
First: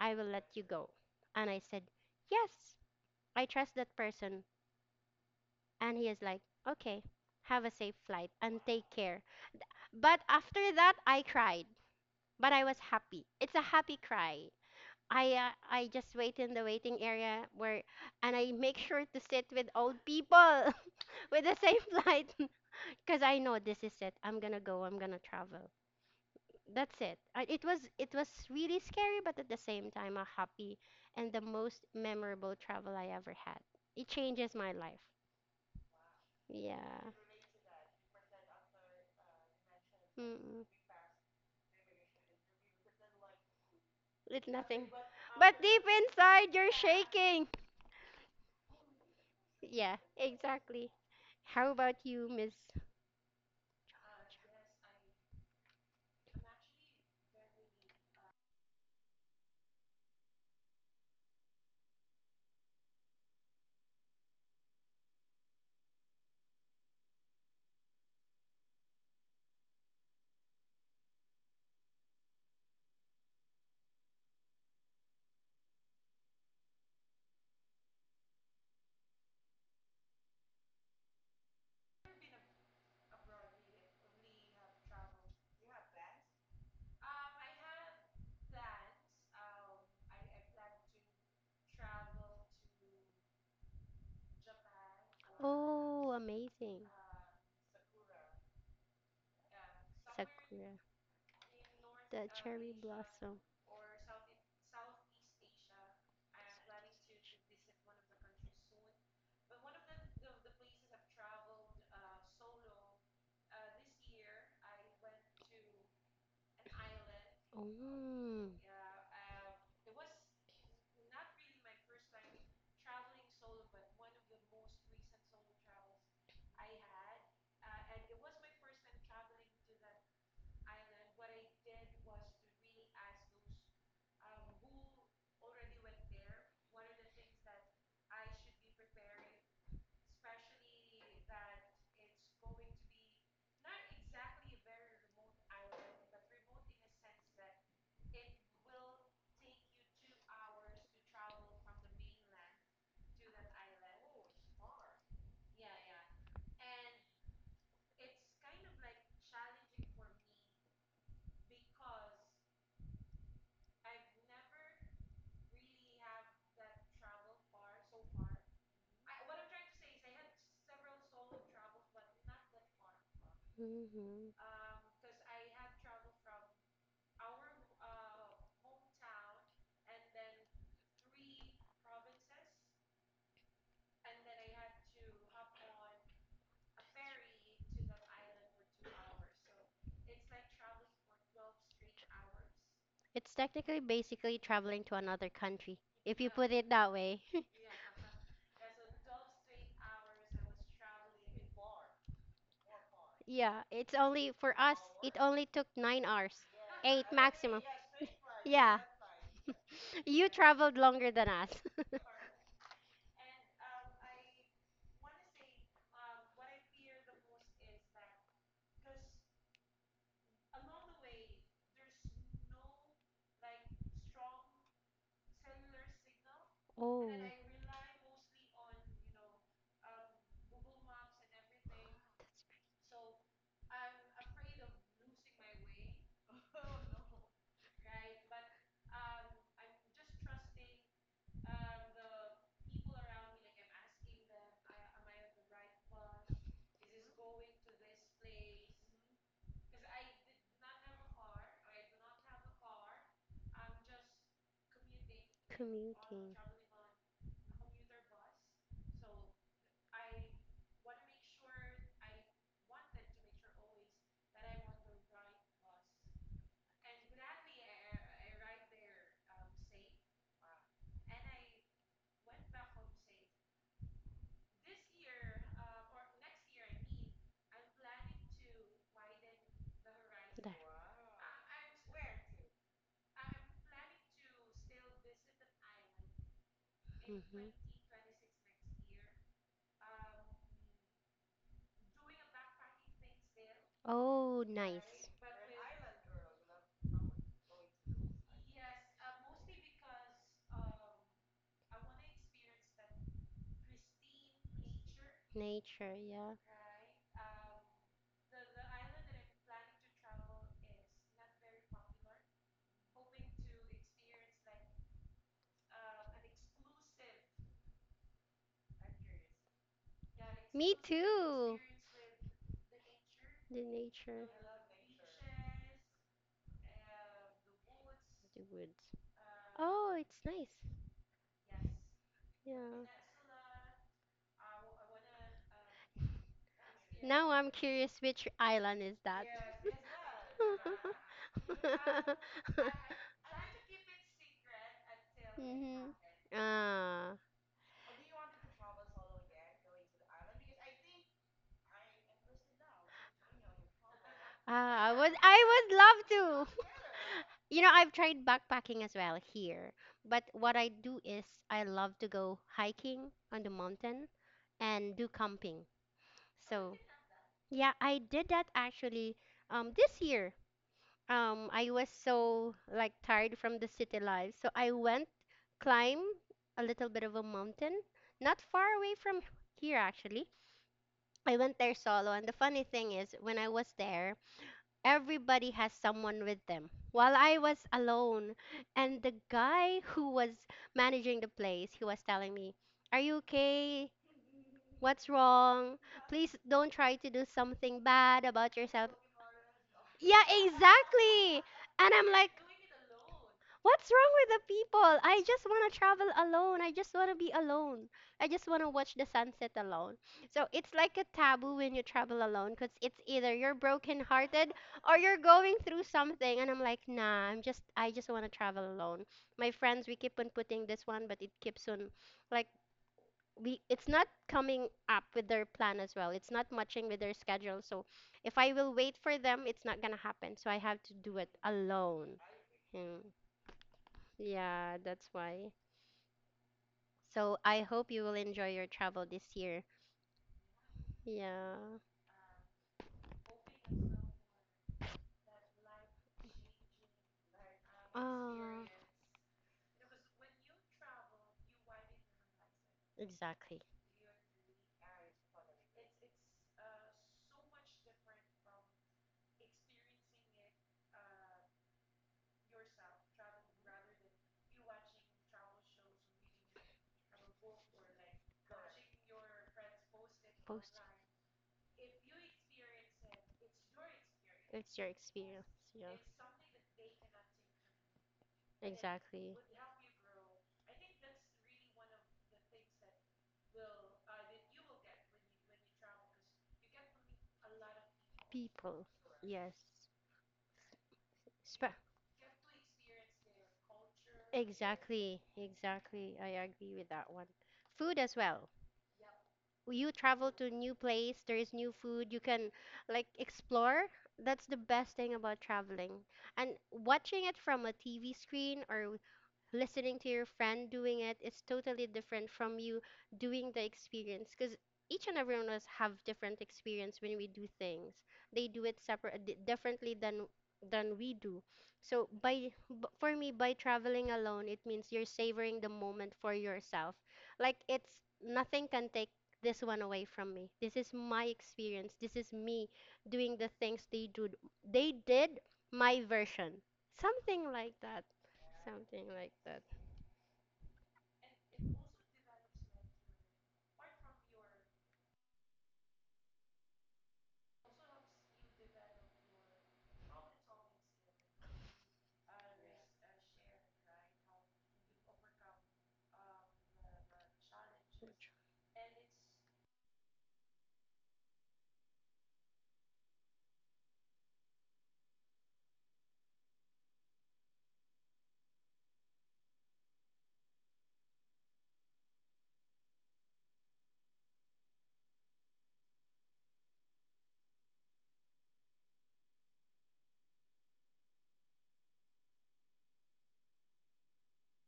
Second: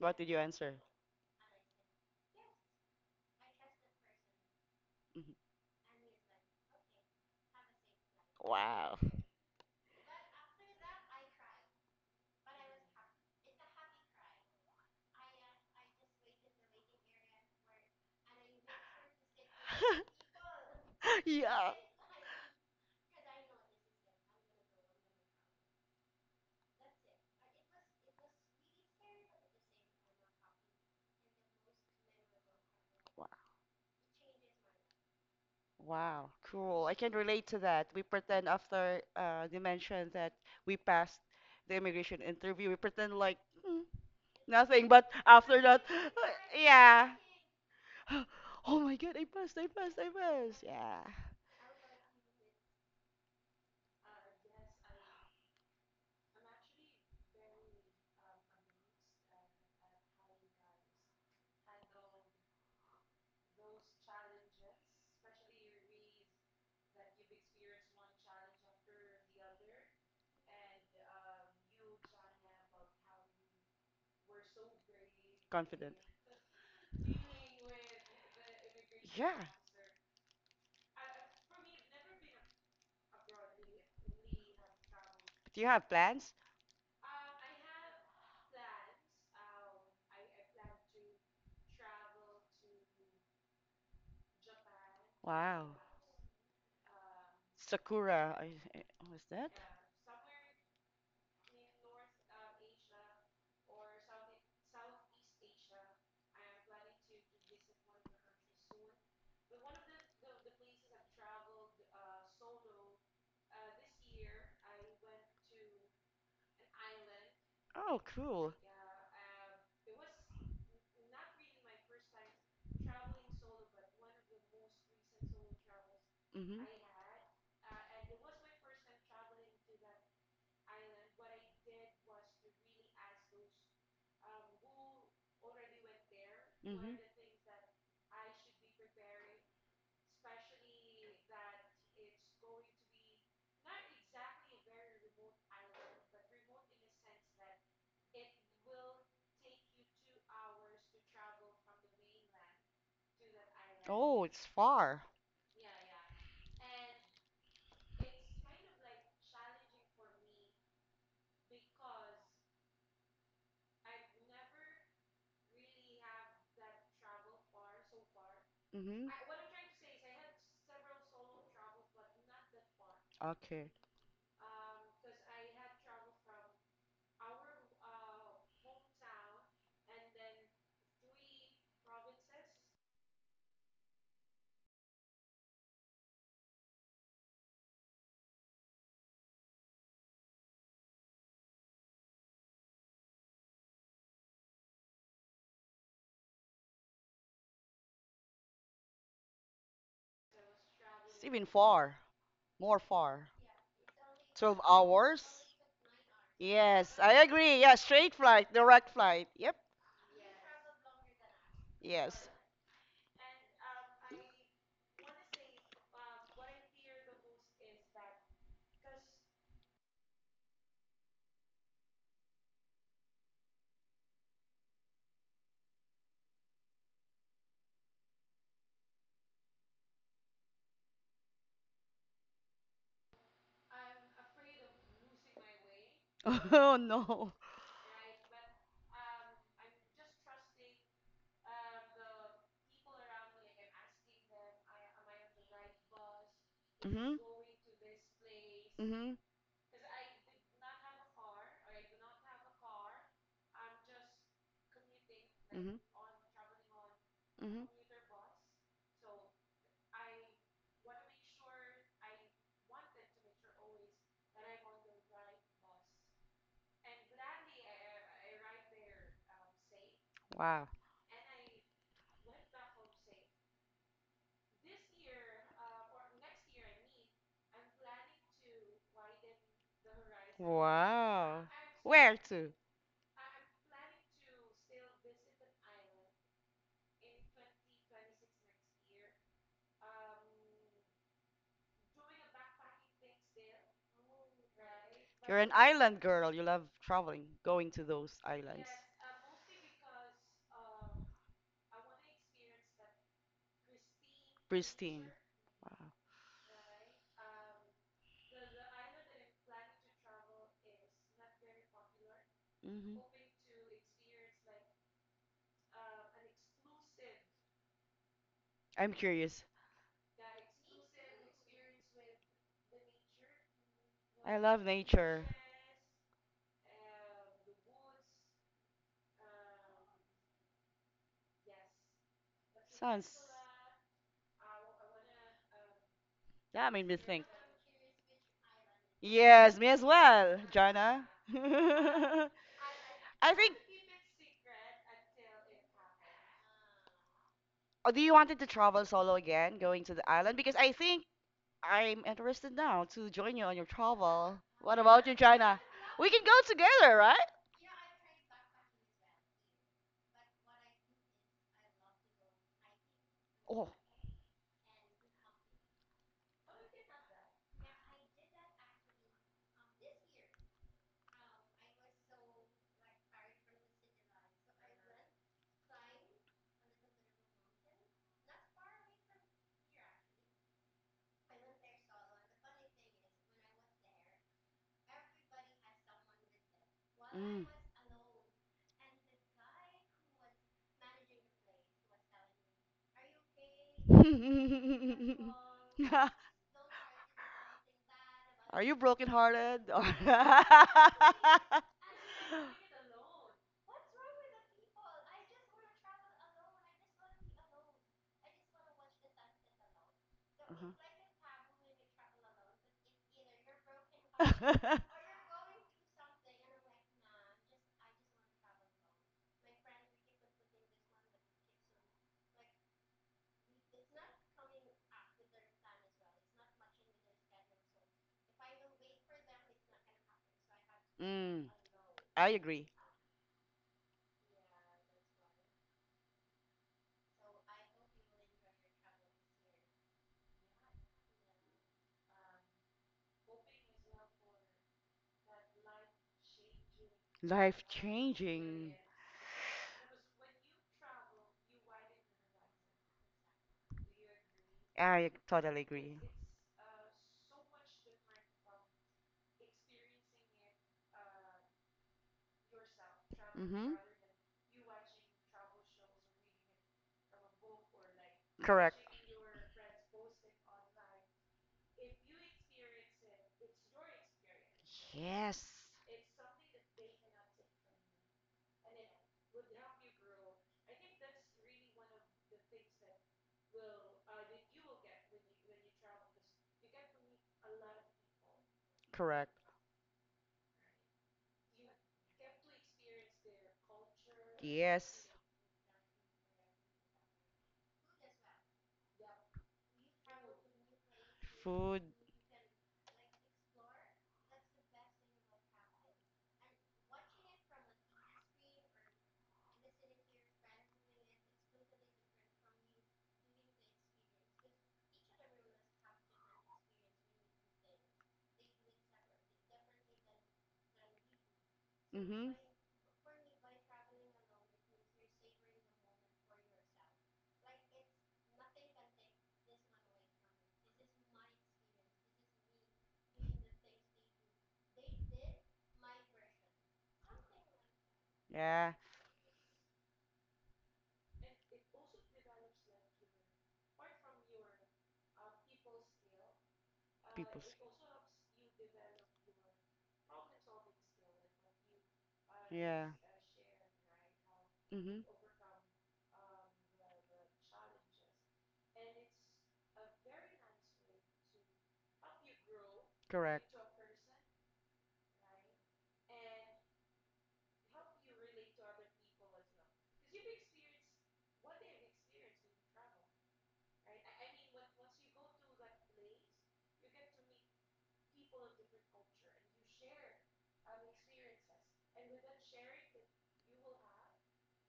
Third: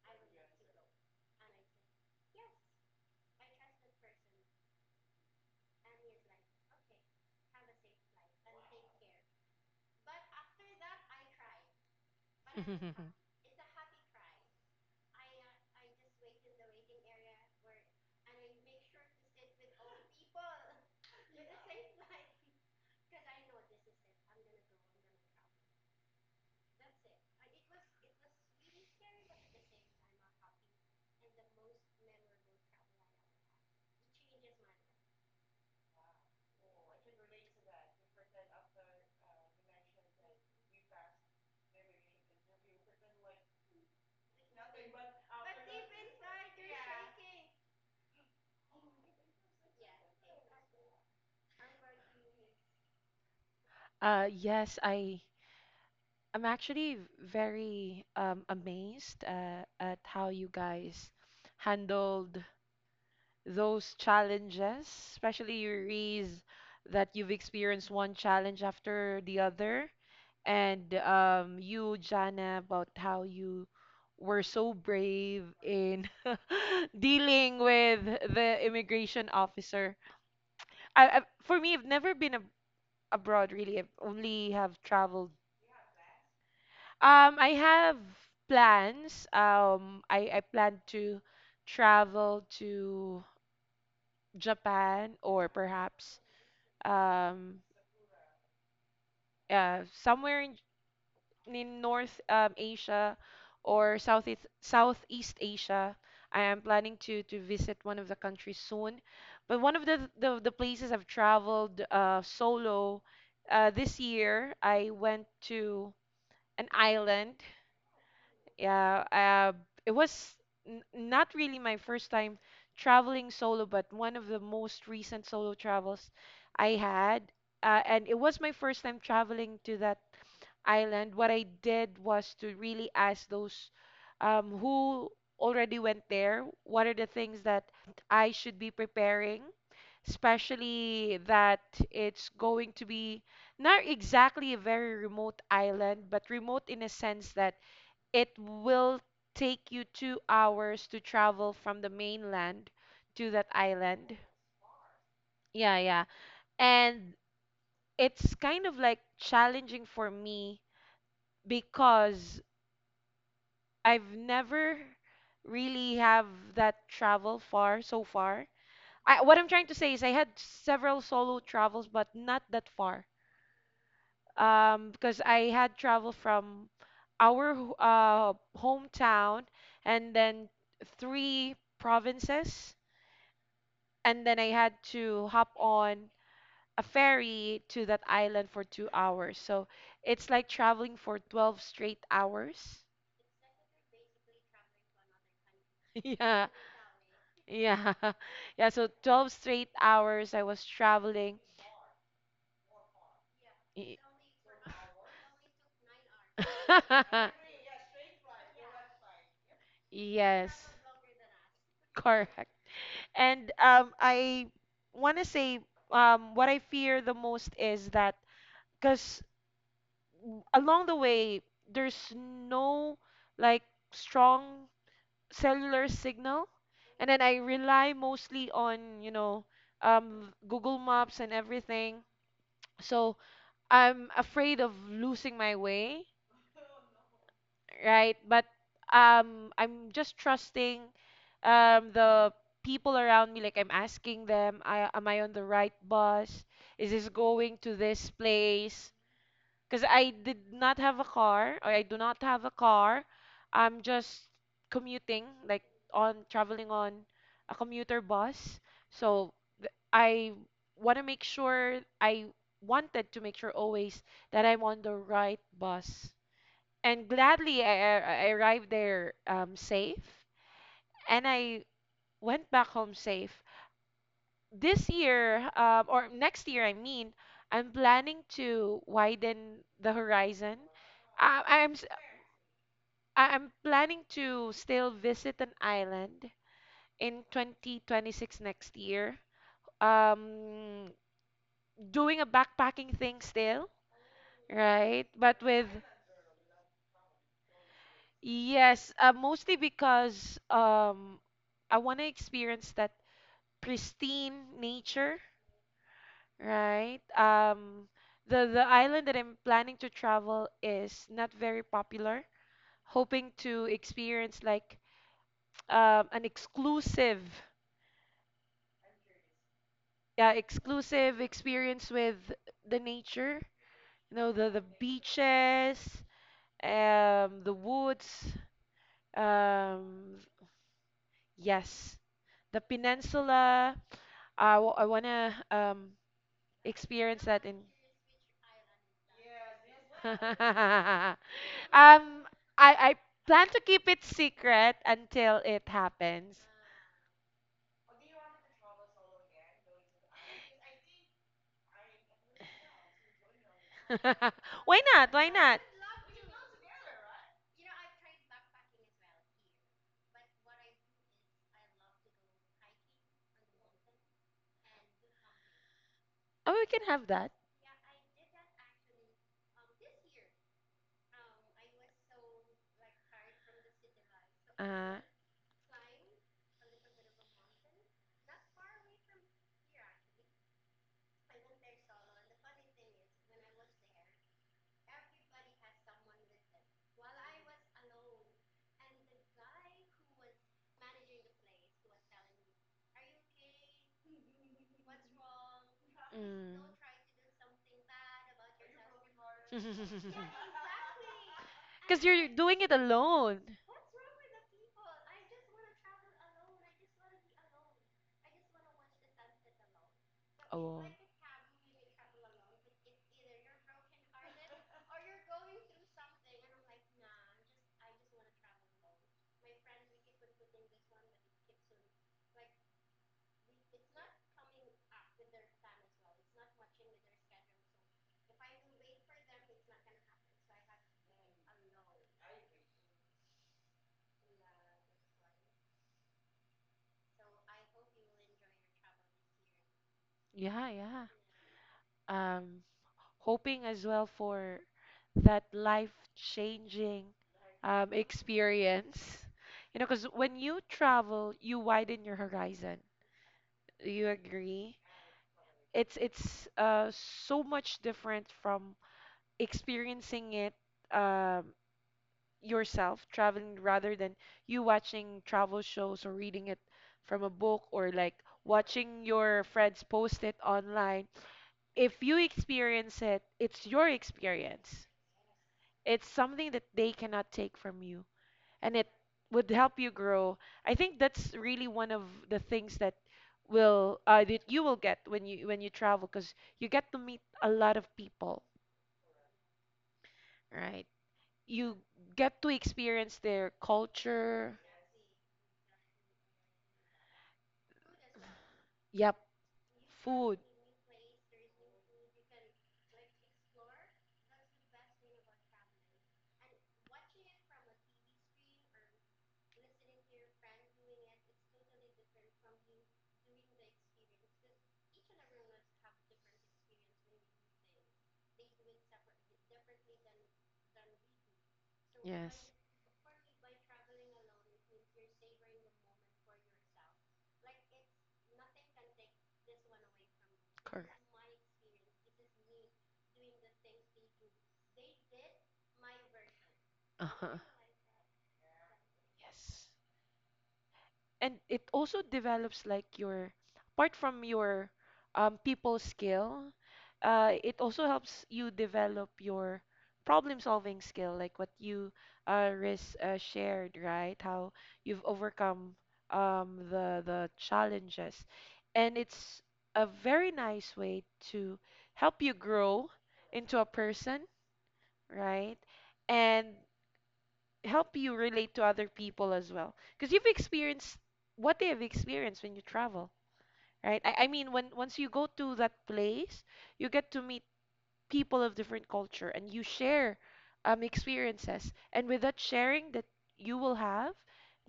Speaker 3: I will
Speaker 2: did you
Speaker 3: let you
Speaker 2: answer?
Speaker 3: go. And I said, yes, I trust that person.
Speaker 2: Mhm.
Speaker 3: And he is like, okay, have a safe flight and take
Speaker 2: Wow.
Speaker 3: care. But after that, I cried, but I was
Speaker 1: [laughs]
Speaker 3: happy. It's a happy cry. I uh, I just wait in the waiting area where, and I make sure to sit with old
Speaker 2: [laughs]
Speaker 3: people [laughs] with the
Speaker 2: Yeah.
Speaker 3: same flight. [laughs] Because I know this is it. I'm gonna go. I'm gonna travel. That's it. I, it was it was really scary, but at the same time, a happy and the most memorable travel I
Speaker 2: Wow.
Speaker 3: ever had. It changes my life.
Speaker 2: Wow. Cool. I
Speaker 3: Yeah.
Speaker 2: can relate to that. We pretend after uh, they mentioned that
Speaker 3: Mm-mm.
Speaker 2: we passed the immigration interview, we pretend like, "Hmm,
Speaker 3: It's nothing.
Speaker 2: nothing." But
Speaker 3: But
Speaker 2: after
Speaker 3: deep
Speaker 2: that,
Speaker 3: inside,
Speaker 2: [sighs] [gasps]
Speaker 3: you're
Speaker 2: yeah.
Speaker 3: shaking.
Speaker 2: [gasps] Oh my God, I passed, I
Speaker 3: Yeah,
Speaker 2: passed, I passed.
Speaker 3: exactly.
Speaker 2: Yeah.
Speaker 3: How about you, Miss?
Speaker 1: Uh, yes, I I'm actually very um, amazed uh, at how you guys handled those challenges, especially you raise that you've experienced one challenge after the other. And um, you, Jana, about how you were so brave
Speaker 2: Confident.
Speaker 1: in [laughs] dealing with the immigration
Speaker 2: Yeah.
Speaker 1: officer. I, I, for me, I've never been ab abroad really. I've only have traveled.
Speaker 2: Do you have plans?
Speaker 1: Um, I have plans. Um, I, I plan to travel to Japan, or
Speaker 2: Wow.
Speaker 3: Oh,
Speaker 1: perhaps
Speaker 3: amazing.
Speaker 1: um,
Speaker 2: Sakura. I, I, was that?
Speaker 1: uh, somewhere in,
Speaker 3: Sakura.
Speaker 1: in North
Speaker 3: The
Speaker 1: um,
Speaker 3: cherry
Speaker 1: Asia,
Speaker 3: blossom.
Speaker 1: or Southeast Southeast Asia. I am planning to to visit one of the countries soon, but one of the the, the places I've traveled uh, solo uh, this year, I went to an island.
Speaker 2: Oh,
Speaker 3: Oh.
Speaker 2: cool.
Speaker 1: Yeah, uh, it was n not really my first time traveling solo, but one of the most recent solo travels
Speaker 2: Mm-hmm.
Speaker 1: I had. Uh, and it was my first time traveling to that island. What I did was to really ask those um, who already went there, what are
Speaker 2: Mm-hmm.
Speaker 1: the things that I should be preparing, especially that it's going to be not exactly a very remote island, but remote in a sense that it will take you two hours to travel from the mainland to that island.
Speaker 2: Oh, it's far.
Speaker 1: Yeah, yeah. And it's kind of like challenging for me because I've never really have that travel far so far.
Speaker 2: Mm-hmm.
Speaker 1: I, what I'm trying to say is I had several solo travels, but not that far.
Speaker 2: Okay.
Speaker 3: Hmm.
Speaker 1: Um, because I had travel from our ho- uh, hometown and then three provinces, and then I had to hop on a ferry to that island for two hours. So it's like traveling for twelve straight hours.
Speaker 3: It's technically basically traveling to another country,
Speaker 1: [laughs]
Speaker 3: if you
Speaker 1: Yeah,
Speaker 3: put it that way. [laughs]
Speaker 1: yeah, [laughs] yeah. So twelve straight hours I was
Speaker 2: It's
Speaker 1: traveling.
Speaker 2: even far. More far.
Speaker 3: Yeah, it's
Speaker 1: Y-
Speaker 3: only for
Speaker 2: twelve
Speaker 3: us, it
Speaker 2: hours?
Speaker 3: only took nine hours,
Speaker 2: Yes,
Speaker 3: eight
Speaker 2: I
Speaker 1: [laughs]
Speaker 2: agree.
Speaker 3: maximum.
Speaker 2: Yeah, straight
Speaker 3: [laughs]
Speaker 2: flight,
Speaker 3: Yeah,
Speaker 2: direct flight. Yep.
Speaker 3: you
Speaker 1: Yes,
Speaker 3: traveled longer than us.
Speaker 2: Yes.
Speaker 1: correct. And um, I want to say um, what I fear the most is that because along the way, there's no like strong cellular signal,
Speaker 3: Oh,
Speaker 1: and then
Speaker 3: that's
Speaker 1: I rely mostly on, you know, um Google Maps and everything. So I'm afraid of losing my way,
Speaker 2: [laughs] Oh no.
Speaker 1: right? But um I'm just trusting um the people around me, like I'm asking them, I, am I on the right bus? Is this
Speaker 2: Mhm.
Speaker 1: going to this place?
Speaker 2: Mhm.
Speaker 1: Because I did not have a car, or I do not have a car. I'm just commuting, like
Speaker 2: Mhm.
Speaker 1: on
Speaker 3: commuting.
Speaker 1: traveling on a
Speaker 2: Mhm.
Speaker 1: commuter bus. So th- I want to make sure, I wanted to make sure always that I'm on the right bus. And gladly, I, I I arrived there um, safe,
Speaker 2: Wow.
Speaker 1: and I went back home safe this year. Um, or next year, I mean, I'm planning to widen the
Speaker 3: That.
Speaker 1: horizon. I,
Speaker 2: Wow.
Speaker 1: I'm s-
Speaker 2: Where to?
Speaker 1: I- I'm planning to still visit an island in
Speaker 3: Hmm.
Speaker 1: twenty twenty-six next year. Um, Doing a backpacking thing still,
Speaker 3: Oh,
Speaker 1: right?
Speaker 3: nice.
Speaker 2: You're
Speaker 1: But
Speaker 2: an
Speaker 1: with
Speaker 2: island girl. You love traveling, going to those islands.
Speaker 1: yes, uh, mostly because um, I want to experience that pristine
Speaker 2: Pristine.
Speaker 1: nature,
Speaker 2: Wow.
Speaker 3: Nature, yeah.
Speaker 1: right? Um, the the island that I'm planning to travel is not very popular.
Speaker 2: Hmm.
Speaker 1: Hoping to experience like um, an exclusive,
Speaker 2: I'm curious.
Speaker 1: yeah,
Speaker 3: Me
Speaker 1: exclusive
Speaker 3: too.
Speaker 1: experience with the nature.
Speaker 3: The
Speaker 1: You know,
Speaker 3: nature,
Speaker 2: I
Speaker 1: the
Speaker 2: love
Speaker 1: the
Speaker 2: nature.
Speaker 1: beaches, um, the woods.
Speaker 3: the woods. Oh, it's
Speaker 1: Um,
Speaker 3: nice.
Speaker 1: yes, the
Speaker 3: Yeah.
Speaker 2: Sounds.
Speaker 1: peninsula. I w I wanna um
Speaker 2: That made me
Speaker 1: experience
Speaker 2: think.
Speaker 3: Now
Speaker 1: that
Speaker 3: I'm
Speaker 1: in.
Speaker 3: curious which island is that?
Speaker 2: Yes, me as well, Jana.
Speaker 1: [laughs]
Speaker 2: [laughs]
Speaker 1: Um, I
Speaker 2: I
Speaker 1: I plan
Speaker 2: think.
Speaker 1: to keep it secret until it
Speaker 3: Mhm.
Speaker 1: happens.
Speaker 3: [laughs] Ah,
Speaker 2: Oh, do you wanted to travel solo again, going to the island? Because I think I'm interested now to join you on your travel.
Speaker 1: [laughs] Why
Speaker 2: What
Speaker 3: ah, I
Speaker 2: about
Speaker 1: not?
Speaker 3: would,
Speaker 2: you,
Speaker 1: Why not?
Speaker 2: Jana?
Speaker 3: I would
Speaker 2: We can
Speaker 3: love
Speaker 2: go
Speaker 3: to.
Speaker 2: together, right?
Speaker 3: You know, I've tried backpacking as well here, but what I do is I love to go hiking on the
Speaker 2: Oh.
Speaker 3: mountain and do camping.
Speaker 1: Oh, we
Speaker 3: So,
Speaker 1: can have that.
Speaker 3: [laughs] yeah, I did that actually um this year. um I was so like tired from the city life. So I
Speaker 1: Uh,
Speaker 3: went climb a little bit of a mountain, not far away from here actually. I went there solo, and the funny thing is when I was there, everybody has someone with them. While I
Speaker 2: Mm.
Speaker 3: was alone, and the guy who was managing the place, he was telling me, "Are you okay?
Speaker 2: [laughs]
Speaker 3: What's wrong? Please
Speaker 1: mm.
Speaker 3: don't try to do something bad about
Speaker 2: Are you
Speaker 3: yourself."
Speaker 2: brokenhearted? Or
Speaker 3: Yeah,
Speaker 1: [laughs]
Speaker 2: [laughs]
Speaker 3: exactly. And
Speaker 1: Because
Speaker 3: I'm
Speaker 1: you're
Speaker 3: like,
Speaker 1: doing it alone.
Speaker 3: what's wrong with the people? I just want to travel alone. I just want to be alone. I just want to watch the sunset alone. So it's
Speaker 1: Oh. Well.
Speaker 3: like a taboo when you travel alone because it's either you're brokenhearted
Speaker 2: uh-huh.
Speaker 3: or you're going through something. And I'm like, nah, I'm just, I just want to travel alone. My friends, we keep on putting this one, but it keeps on like we it's not coming up with their plan as well. It's not matching with their schedule. So if I will wait for them, it's not gonna happen. So I have to
Speaker 2: [laughs]
Speaker 3: do it
Speaker 2: mm,
Speaker 3: alone.
Speaker 2: I agree.
Speaker 3: Mm. Yeah, that's why. So I hope you will enjoy your travel this year.
Speaker 1: Yeah, yeah.
Speaker 3: Yeah.
Speaker 1: Um, Hoping as well for that life-changing
Speaker 2: Life
Speaker 1: um,
Speaker 3: Oh,
Speaker 2: changing.
Speaker 1: experience. You know, because when you travel, you widen your horizon.
Speaker 3: exactly.
Speaker 1: Do you agree?
Speaker 2: I totally
Speaker 1: It's
Speaker 2: agree.
Speaker 1: it's uh, so much different from experiencing it um, yourself traveling,
Speaker 2: Mm-hmm.
Speaker 1: rather than you watching travel shows or reading it from a book, or like
Speaker 2: Correct.
Speaker 1: watching your friends post it
Speaker 3: Post.
Speaker 1: online. If you experience it, it's your
Speaker 3: It's your
Speaker 1: experience.
Speaker 2: Yes.
Speaker 3: experience. Yeah.
Speaker 1: It's something that they cannot take from you, and it
Speaker 3: Exactly.
Speaker 1: would help you grow. I think that's really one of the things that will uh, that you will get when you when you travel, because you get to meet a lot of people,
Speaker 3: People. People.
Speaker 2: Correct.
Speaker 3: Yes.
Speaker 1: right?
Speaker 3: Spe-
Speaker 1: You
Speaker 3: You
Speaker 1: get to experience their culture.
Speaker 2: Yes.
Speaker 3: exactly. Exactly. I agree with that one. Food as well.
Speaker 1: Yep.
Speaker 3: You travel
Speaker 1: Food.
Speaker 3: to new place, there is new
Speaker 2: Food.
Speaker 3: food, you can like explore. That's the best thing about traveling. And watching it from a T V screen or listening to your friend doing it is totally different from you doing the experience, because each and every one of us have different experience when we do things. They do it separate di- differently than than we do. So
Speaker 2: Mm-hmm.
Speaker 1: Yes,
Speaker 3: by b- for me, by traveling alone, it means you're savoring the moment for yourself. Like it's nothing can take this one away from me. This
Speaker 1: correct.
Speaker 3: is my
Speaker 1: [laughs]
Speaker 3: experience, this is me doing the things they do, they did, my version,
Speaker 1: Uh-huh.
Speaker 3: something like that,
Speaker 2: Yeah.
Speaker 3: something like that.
Speaker 1: Yes. And it also develops like your, apart from your um, people skill, uh,
Speaker 2: People.
Speaker 1: it also helps you develop your problem solving skill, like what you, uh,
Speaker 2: Yeah.
Speaker 1: Riz, uh, shared, right, how
Speaker 2: Mm-hmm.
Speaker 1: you've overcome um, the the challenges. And it's a very nice way to help you grow
Speaker 2: Correct.
Speaker 1: into a person, right, and help you relate to other people as well, because you've experienced what they have experienced when you travel, right? I, I mean, when once you go to that place, you get to meet people of different culture, and you share um experiences. And with that sharing that you will have,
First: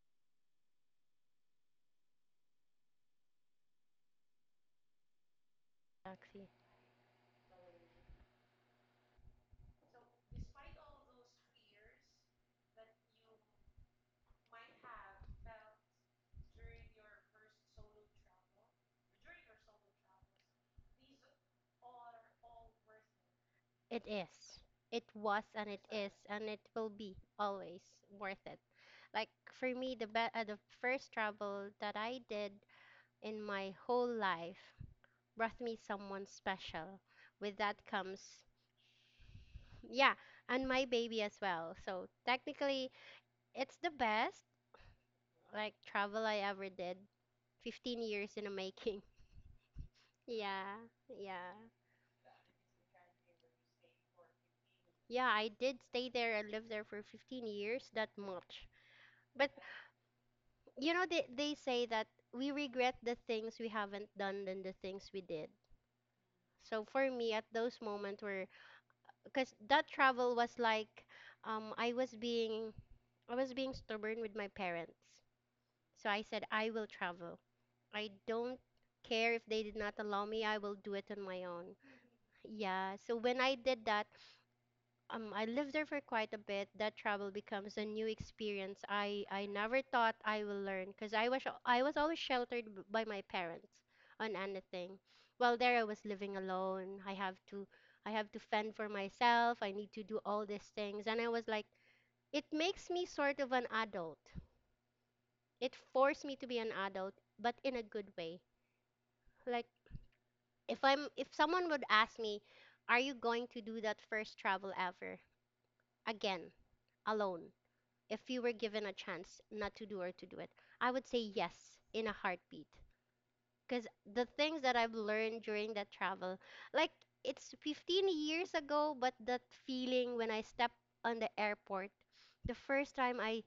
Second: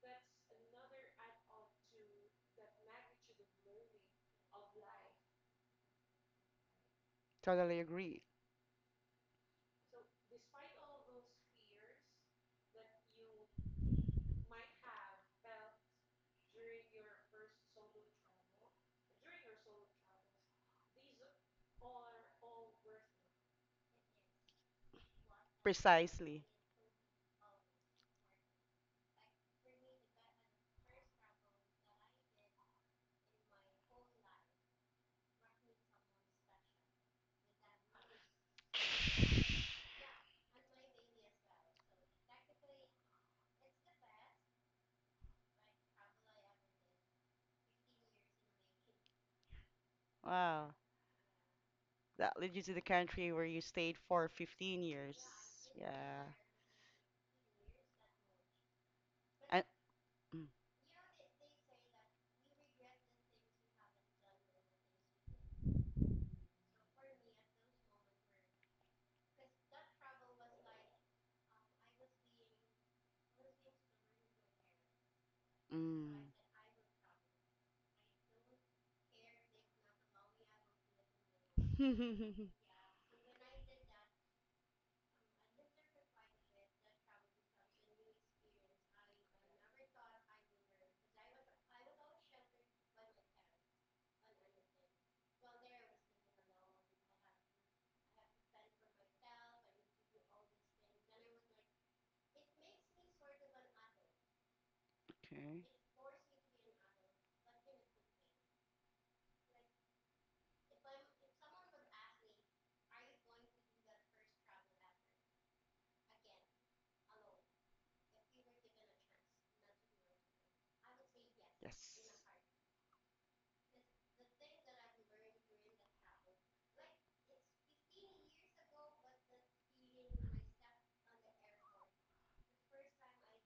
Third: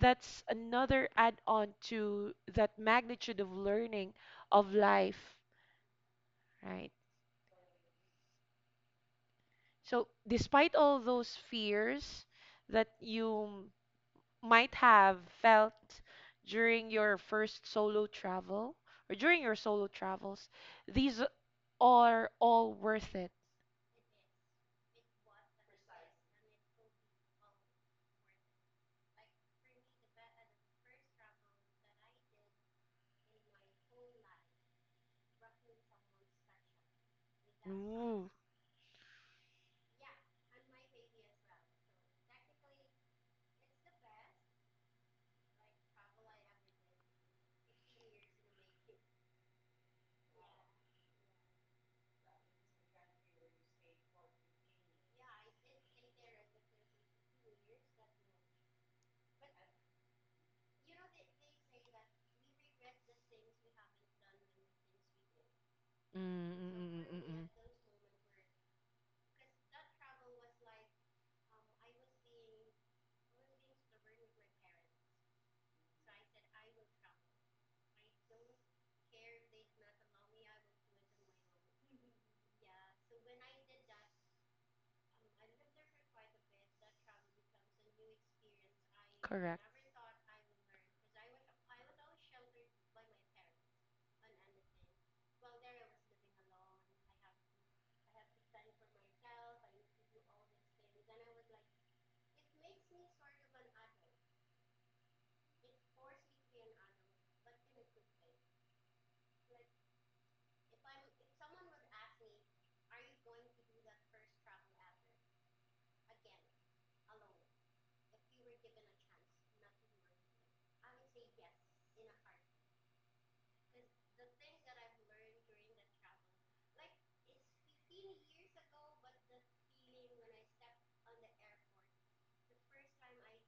Speaker 1: that's another add-on to that magnitude of learning of life,
Speaker 3: Actually,
Speaker 1: right?
Speaker 2: Totally agree.
Speaker 1: So despite all those fears that you might have felt during your first solo travel or during your solo travels, these are all worth it.
Speaker 3: it is. It was, and it is,
Speaker 2: Precisely.
Speaker 3: and it will be always worth it. Like for me, the be- uh, the first travel that I did in my whole life brought me someone special. With that comes,
Speaker 1: Ooh.
Speaker 3: yeah, and my baby as well. So technically, it's the best like travel I ever did. 15 years in the making. [laughs]
Speaker 2: Wow.
Speaker 3: Yeah, yeah.
Speaker 2: That led you to the country where you stayed for fifteen years.
Speaker 3: Yeah, I did stay
Speaker 2: Yeah.
Speaker 3: there. And lived there for 15 years, that much. But
Speaker 2: And,
Speaker 3: you know, they, they say that we regret the things we haven't done than the things we did.
Speaker 1: Mm, mm,
Speaker 3: So
Speaker 1: mm,
Speaker 3: for
Speaker 1: mm, mm.
Speaker 3: me, at
Speaker 1: Mm.
Speaker 3: those moments where, because that travel was like, um, I was being, I was being stubborn with my parents. So I
Speaker 2: mm,
Speaker 3: said, I will travel. I don't care if they did not allow me, I will do it on my own.
Speaker 2: mm. [laughs]
Speaker 3: Yeah, so when I did that, um, I lived there for quite a bit. That travel becomes a new experience I, I
Speaker 1: Correct.
Speaker 3: never thought I will learn because I was I was always sheltered b- by my parents on anything. While there I was living alone. I have to I have to fend for myself. I need to do all these things, and I was like, it makes me sort of an adult.
Speaker 2: Okay.
Speaker 3: It forced me to be an adult, but in a good way. Like if I'm, if someone would ask me, are you going to do that first travel ever again? Alone, if you were given a chance not to do or to do it, I would say yes
Speaker 2: Yes.
Speaker 3: in a heartbeat. Because the things that I've learned during that travel, like it's 15 years ago, but that feeling when I step on the airport, the first time I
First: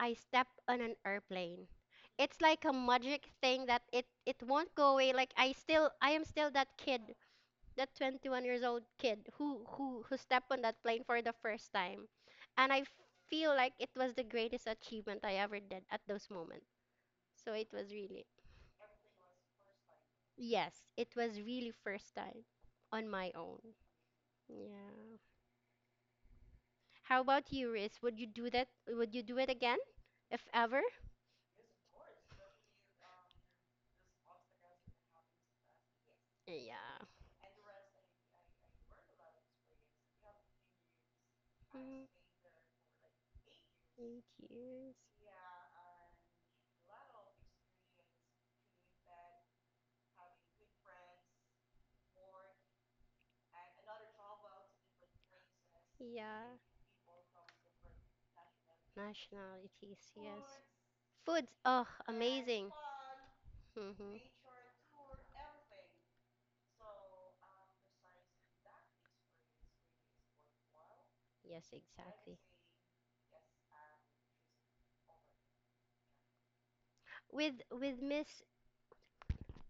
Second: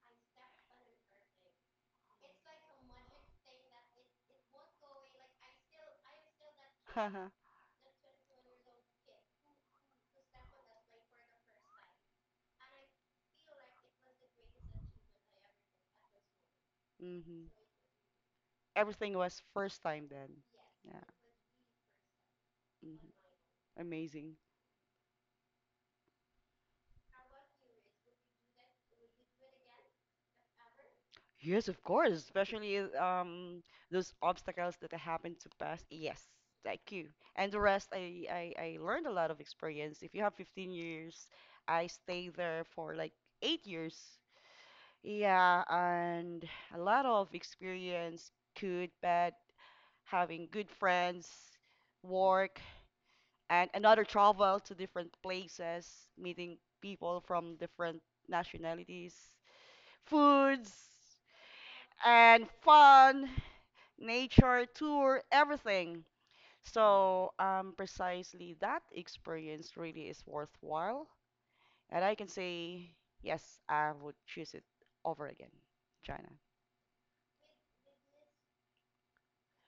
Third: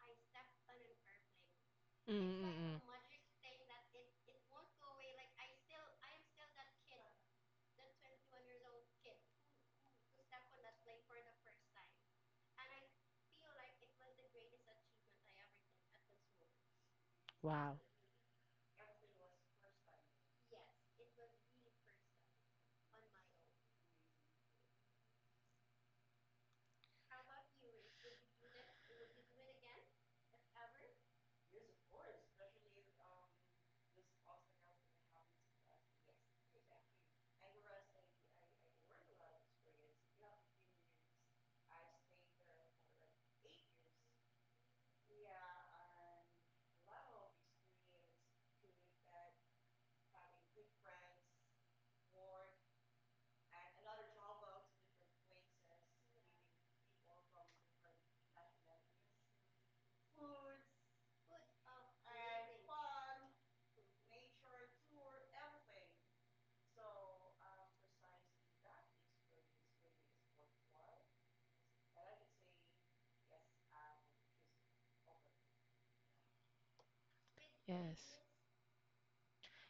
Speaker 3: I step on an airplane,
Speaker 1: Mm,
Speaker 3: it's
Speaker 1: mm,
Speaker 3: like a
Speaker 1: mm. Mm.
Speaker 3: magic thing that it it won't go away. Like I still, I am still that kid,
Speaker 2: Haha.
Speaker 3: that 21 years old kid who who who stepped on that plane for the first time, and I feel like it was the greatest achievement I ever did at those moments.
Speaker 2: Mhm.
Speaker 3: So it
Speaker 1: Wow.
Speaker 3: was really,
Speaker 2: Everything was first time then.
Speaker 3: yes,
Speaker 2: Yeah.
Speaker 3: it was really first time
Speaker 2: Hmm.
Speaker 3: on my own.
Speaker 2: Amazing.
Speaker 3: Yeah. How about you, Riz, would you do that, would you do it again if ever?
Speaker 2: Yes, of course. Especially um those obstacles that I happened to pass. Yes, thank
Speaker 3: Yeah.
Speaker 2: you. And the rest, I, I I learned a lot of experience. If you have fifteen years, I
Speaker 3: Mm,
Speaker 2: stayed there for like eight years.
Speaker 3: eight years.
Speaker 2: Yeah, and a lot of experience, good, bad, having good friends, work, and another travel to different places,
Speaker 3: Yeah.
Speaker 2: meeting people from different nationalities,
Speaker 3: Nationalities, yes.
Speaker 2: foods,
Speaker 3: Foods, oh,
Speaker 2: and
Speaker 3: amazing.
Speaker 2: fun,
Speaker 3: Hmm.
Speaker 2: nature, tour, everything. So, um, precisely that experience really is worthwhile.
Speaker 3: Yes,
Speaker 2: And I can
Speaker 3: exactly.
Speaker 2: say, yes, I would choose it over again. China.
Speaker 3: With with
Speaker 1: Yes.
Speaker 3: Miss,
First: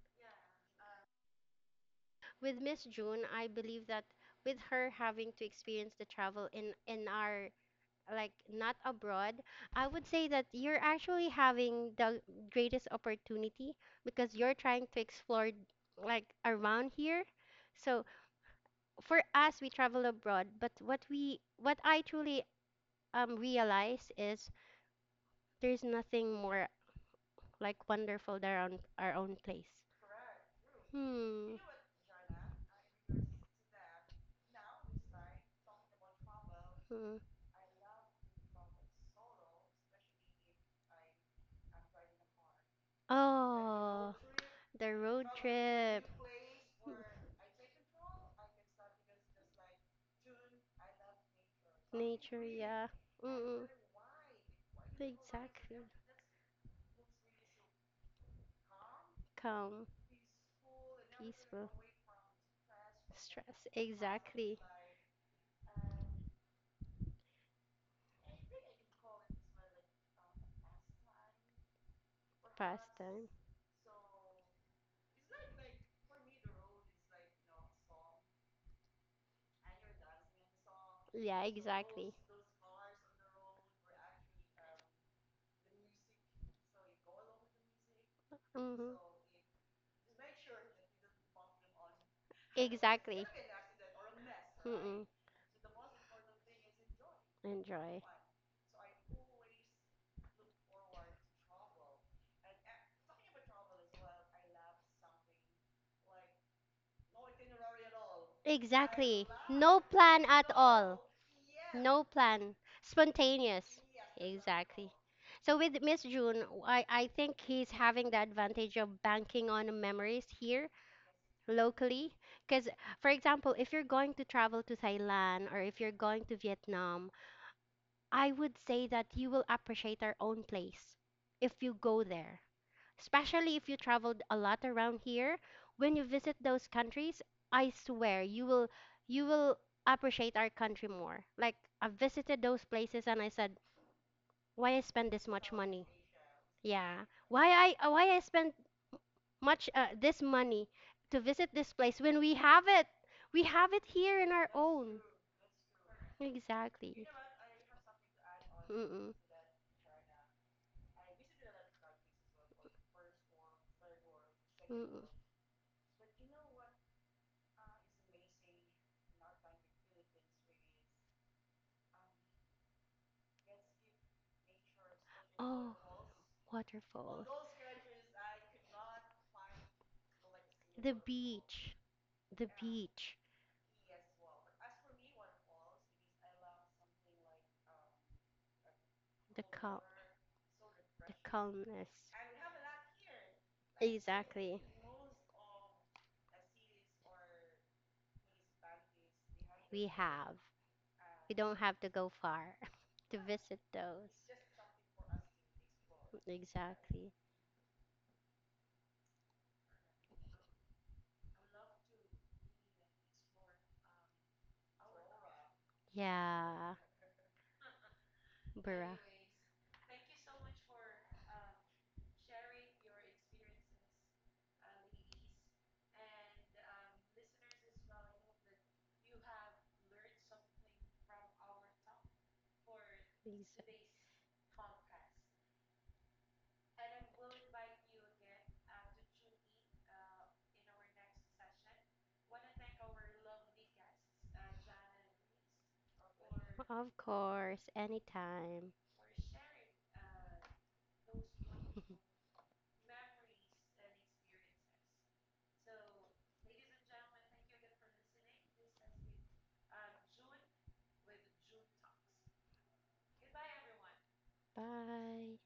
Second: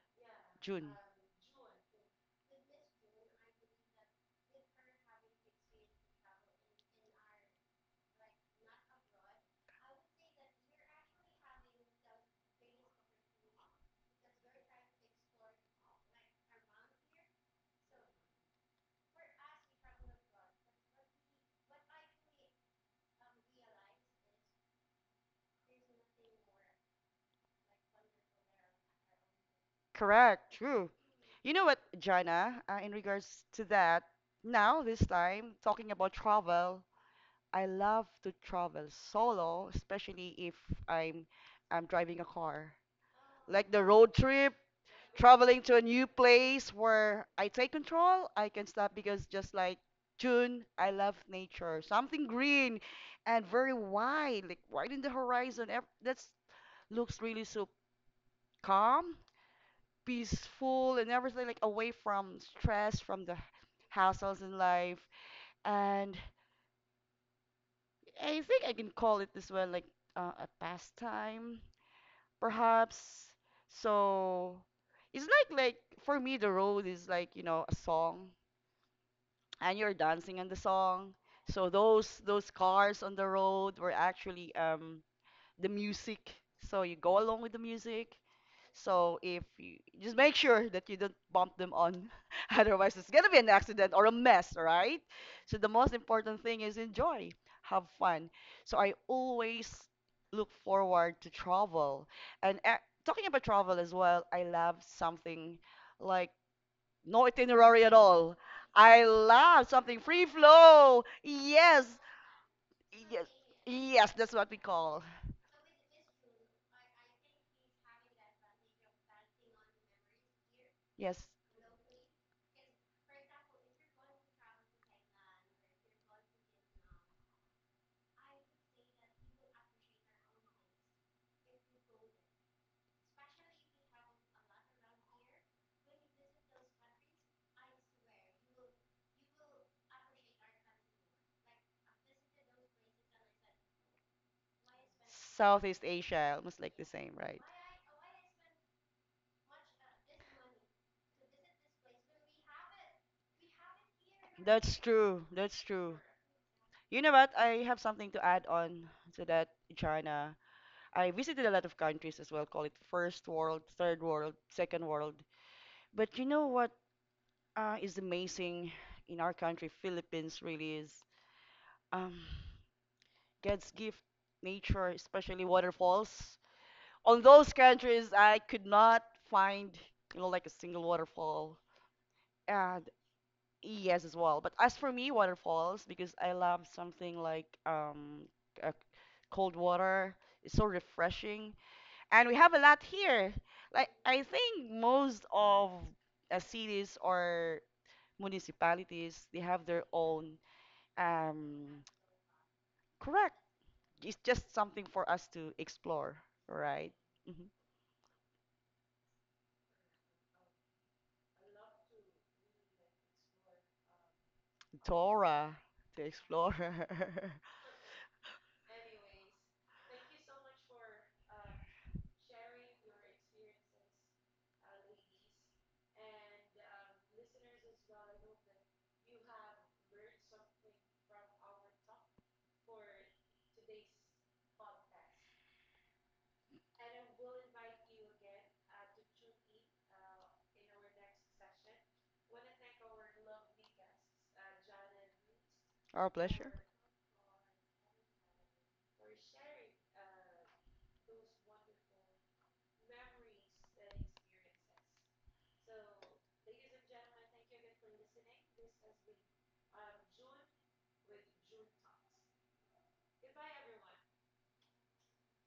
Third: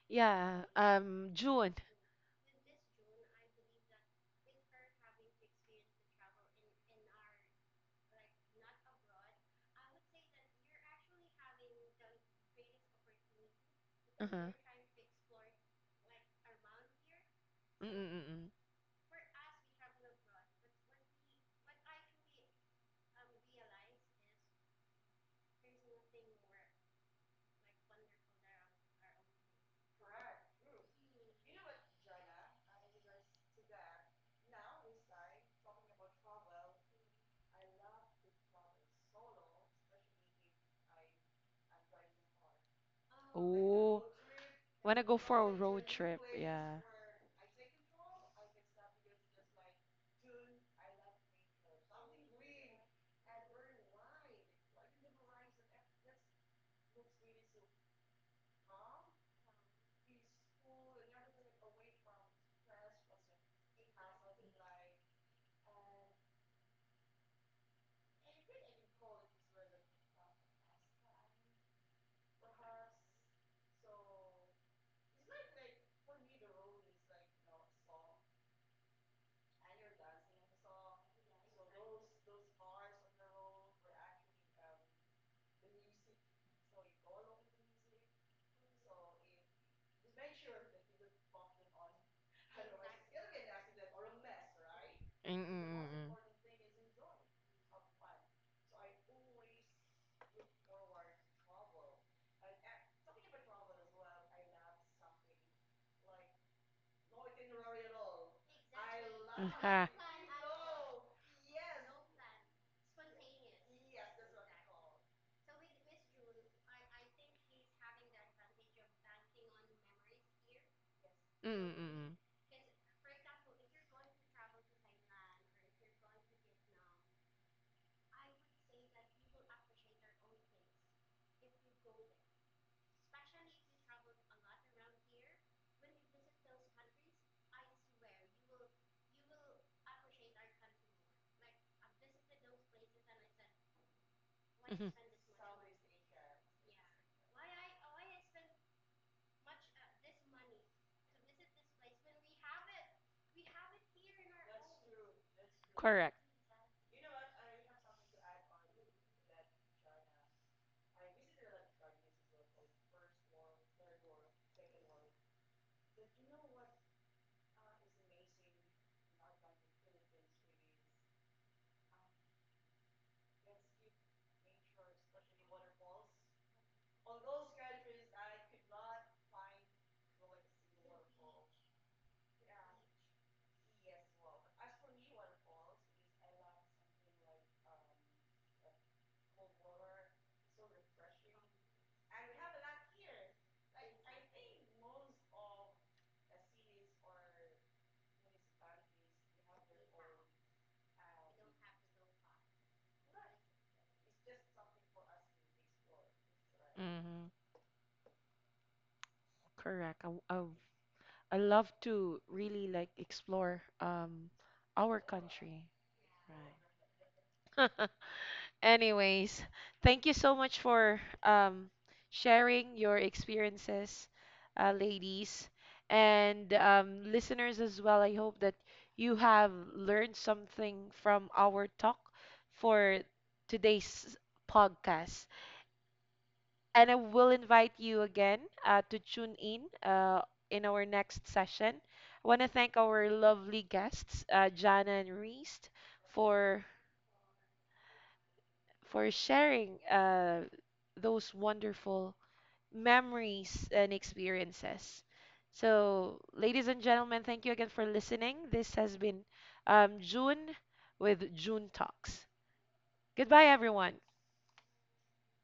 Speaker 1: Yeah,
Speaker 2: June.
Speaker 1: um, June.
Speaker 3: with Miss June, I believe that with her having to experience the travel in in our like not abroad, I would say that you're actually having the greatest opportunity because
Speaker 1: Uh-huh.
Speaker 3: you're trying to explore like around here. So
Speaker 1: Mm-mm-mm.
Speaker 3: for us we travel abroad, but what we, what I truly um realize is there's nothing more like wonderful than our own, our own place.
Speaker 2: Correct. True. You
Speaker 3: Hmm.
Speaker 2: know what, Jana, uh, in regards to that, now this time talking about travel,
Speaker 3: Hmm.
Speaker 2: I love to travel solo, especially if I'm I'm driving a car. Like the
Speaker 1: Oh,
Speaker 2: road
Speaker 3: Oh,
Speaker 2: trip,
Speaker 3: the
Speaker 1: wanna go
Speaker 3: road
Speaker 1: for a
Speaker 2: traveling to a
Speaker 1: road
Speaker 2: new
Speaker 3: trip.
Speaker 1: trip?
Speaker 2: place
Speaker 1: Yeah.
Speaker 2: where I take control, I can stop because just like June, I love nature, something
Speaker 3: Nature,
Speaker 2: green
Speaker 3: yeah.
Speaker 2: and
Speaker 3: Mm-mm.
Speaker 2: very wide, like wide in the horizon.
Speaker 3: Exactly.
Speaker 2: Ev- That's looks really so calm,
Speaker 3: Calm,
Speaker 2: peaceful and everything, like
Speaker 3: peaceful,
Speaker 2: away from stress, from the
Speaker 3: stress.
Speaker 2: hassles in
Speaker 3: Exactly.
Speaker 2: life. And I think I can call it this well, like uh, a pastime,
Speaker 3: Pastime.
Speaker 2: perhaps. So it's like like for me, the road is like you know a song, and you're dancing on the song.
Speaker 3: Yeah,
Speaker 2: So
Speaker 3: exactly.
Speaker 2: those those cars on the road were actually um the music. So you go along with the music.
Speaker 3: Hmm.
Speaker 2: So if you just make sure that you don't bump them on, [laughs] otherwise it's
Speaker 3: Exactly.
Speaker 2: gonna be an accident or a mess, right?
Speaker 3: Mm-mm.
Speaker 2: So the most
Speaker 1: Mm-mm-mm.
Speaker 2: important thing is enjoy, have
Speaker 3: Enjoy.
Speaker 2: fun. So I always look forward to travel. And uh, talking about travel as well, I love something like no itinerary at all. I
Speaker 3: Exactly.
Speaker 2: love
Speaker 3: No
Speaker 1: Uh-huh.
Speaker 2: something
Speaker 3: plan
Speaker 2: free
Speaker 3: at all.
Speaker 2: flow. Yes,
Speaker 3: No plan.
Speaker 2: yes,
Speaker 3: Spontaneous.
Speaker 2: yes. That's what we
Speaker 3: Exactly.
Speaker 2: call
Speaker 3: So with Miss June, I, I think he's having the advantage of banking on memories here
Speaker 2: yes.
Speaker 3: locally,
Speaker 1: Mm-mm-mm.
Speaker 3: because for example if you're going to travel to Thailand or if you're going to Vietnam, I would say that you will appreciate our own place if you go there, especially if you traveled a lot around here. When you visit those countries, I swear you will, you will appreciate our country more. Like I visited those places and I said, why I
Speaker 1: Mhm.
Speaker 3: spend this much
Speaker 2: Southeast
Speaker 3: money,
Speaker 2: Asia, almost like the
Speaker 3: yeah,
Speaker 2: same, right?
Speaker 3: why i uh, why I spend much uh, this money to visit this place when we have it. We have it here in our
Speaker 2: That's
Speaker 3: own.
Speaker 2: true. That's true.
Speaker 1: Correct.
Speaker 2: You
Speaker 3: Exactly.
Speaker 2: know what? I have something to add on
Speaker 3: Mm-mm.
Speaker 2: to that, China. I visited a lot of countries as well, call it first world, third world, second
Speaker 3: Mm-mm.
Speaker 2: world. But you know what uh, is amazing in our country, Philippines really is um, God's gift, nature, especially
Speaker 3: Oh,
Speaker 2: waterfalls. On
Speaker 3: waterfall.
Speaker 2: those countries, I could not find, you know, like a single
Speaker 3: The
Speaker 2: waterfall.
Speaker 3: beach. The
Speaker 2: And
Speaker 3: beach.
Speaker 2: yes, as well. But as for me, waterfalls, because I love something like um,
Speaker 3: The
Speaker 2: cold
Speaker 3: calm.
Speaker 2: water is so
Speaker 3: The
Speaker 2: refreshing.
Speaker 3: calmness.
Speaker 2: And we have a lot here. Like I
Speaker 3: Exactly.
Speaker 2: think most of uh, cities or municipalities, they have their
Speaker 3: We
Speaker 2: own.
Speaker 3: have. You don't have
Speaker 2: um
Speaker 3: to go far [laughs] to
Speaker 2: correct.
Speaker 3: visit those.
Speaker 2: It's just something for us to explore, right?
Speaker 3: Exactly.
Speaker 1: Mm-hmm.
Speaker 2: Hmm.
Speaker 1: Correct. I, I, I love to really like explore um our
Speaker 2: Torah
Speaker 1: country.
Speaker 2: to explore.
Speaker 3: Yeah.
Speaker 1: Right. [laughs]
Speaker 3: Bruh.
Speaker 1: Anyways, thank you so much for um, sharing your experiences, uh, ladies, and um, listeners as well. I hope that you have learned something from our talk for
Speaker 3: Exa-
Speaker 1: today's podcast. And I will invite you again, uh, to tune in, uh, in our next session. I want to thank our lovely guests, uh, Jana and Reese,
Speaker 2: [laughs] Our pleasure.
Speaker 1: for
Speaker 3: Of course, anytime.
Speaker 1: for sharing uh, those
Speaker 3: [laughs]
Speaker 1: wonderful memories and experiences. So, ladies and gentlemen, thank you again for listening. This has been um, June with June Talks. Goodbye, everyone.
Speaker 3: Bye.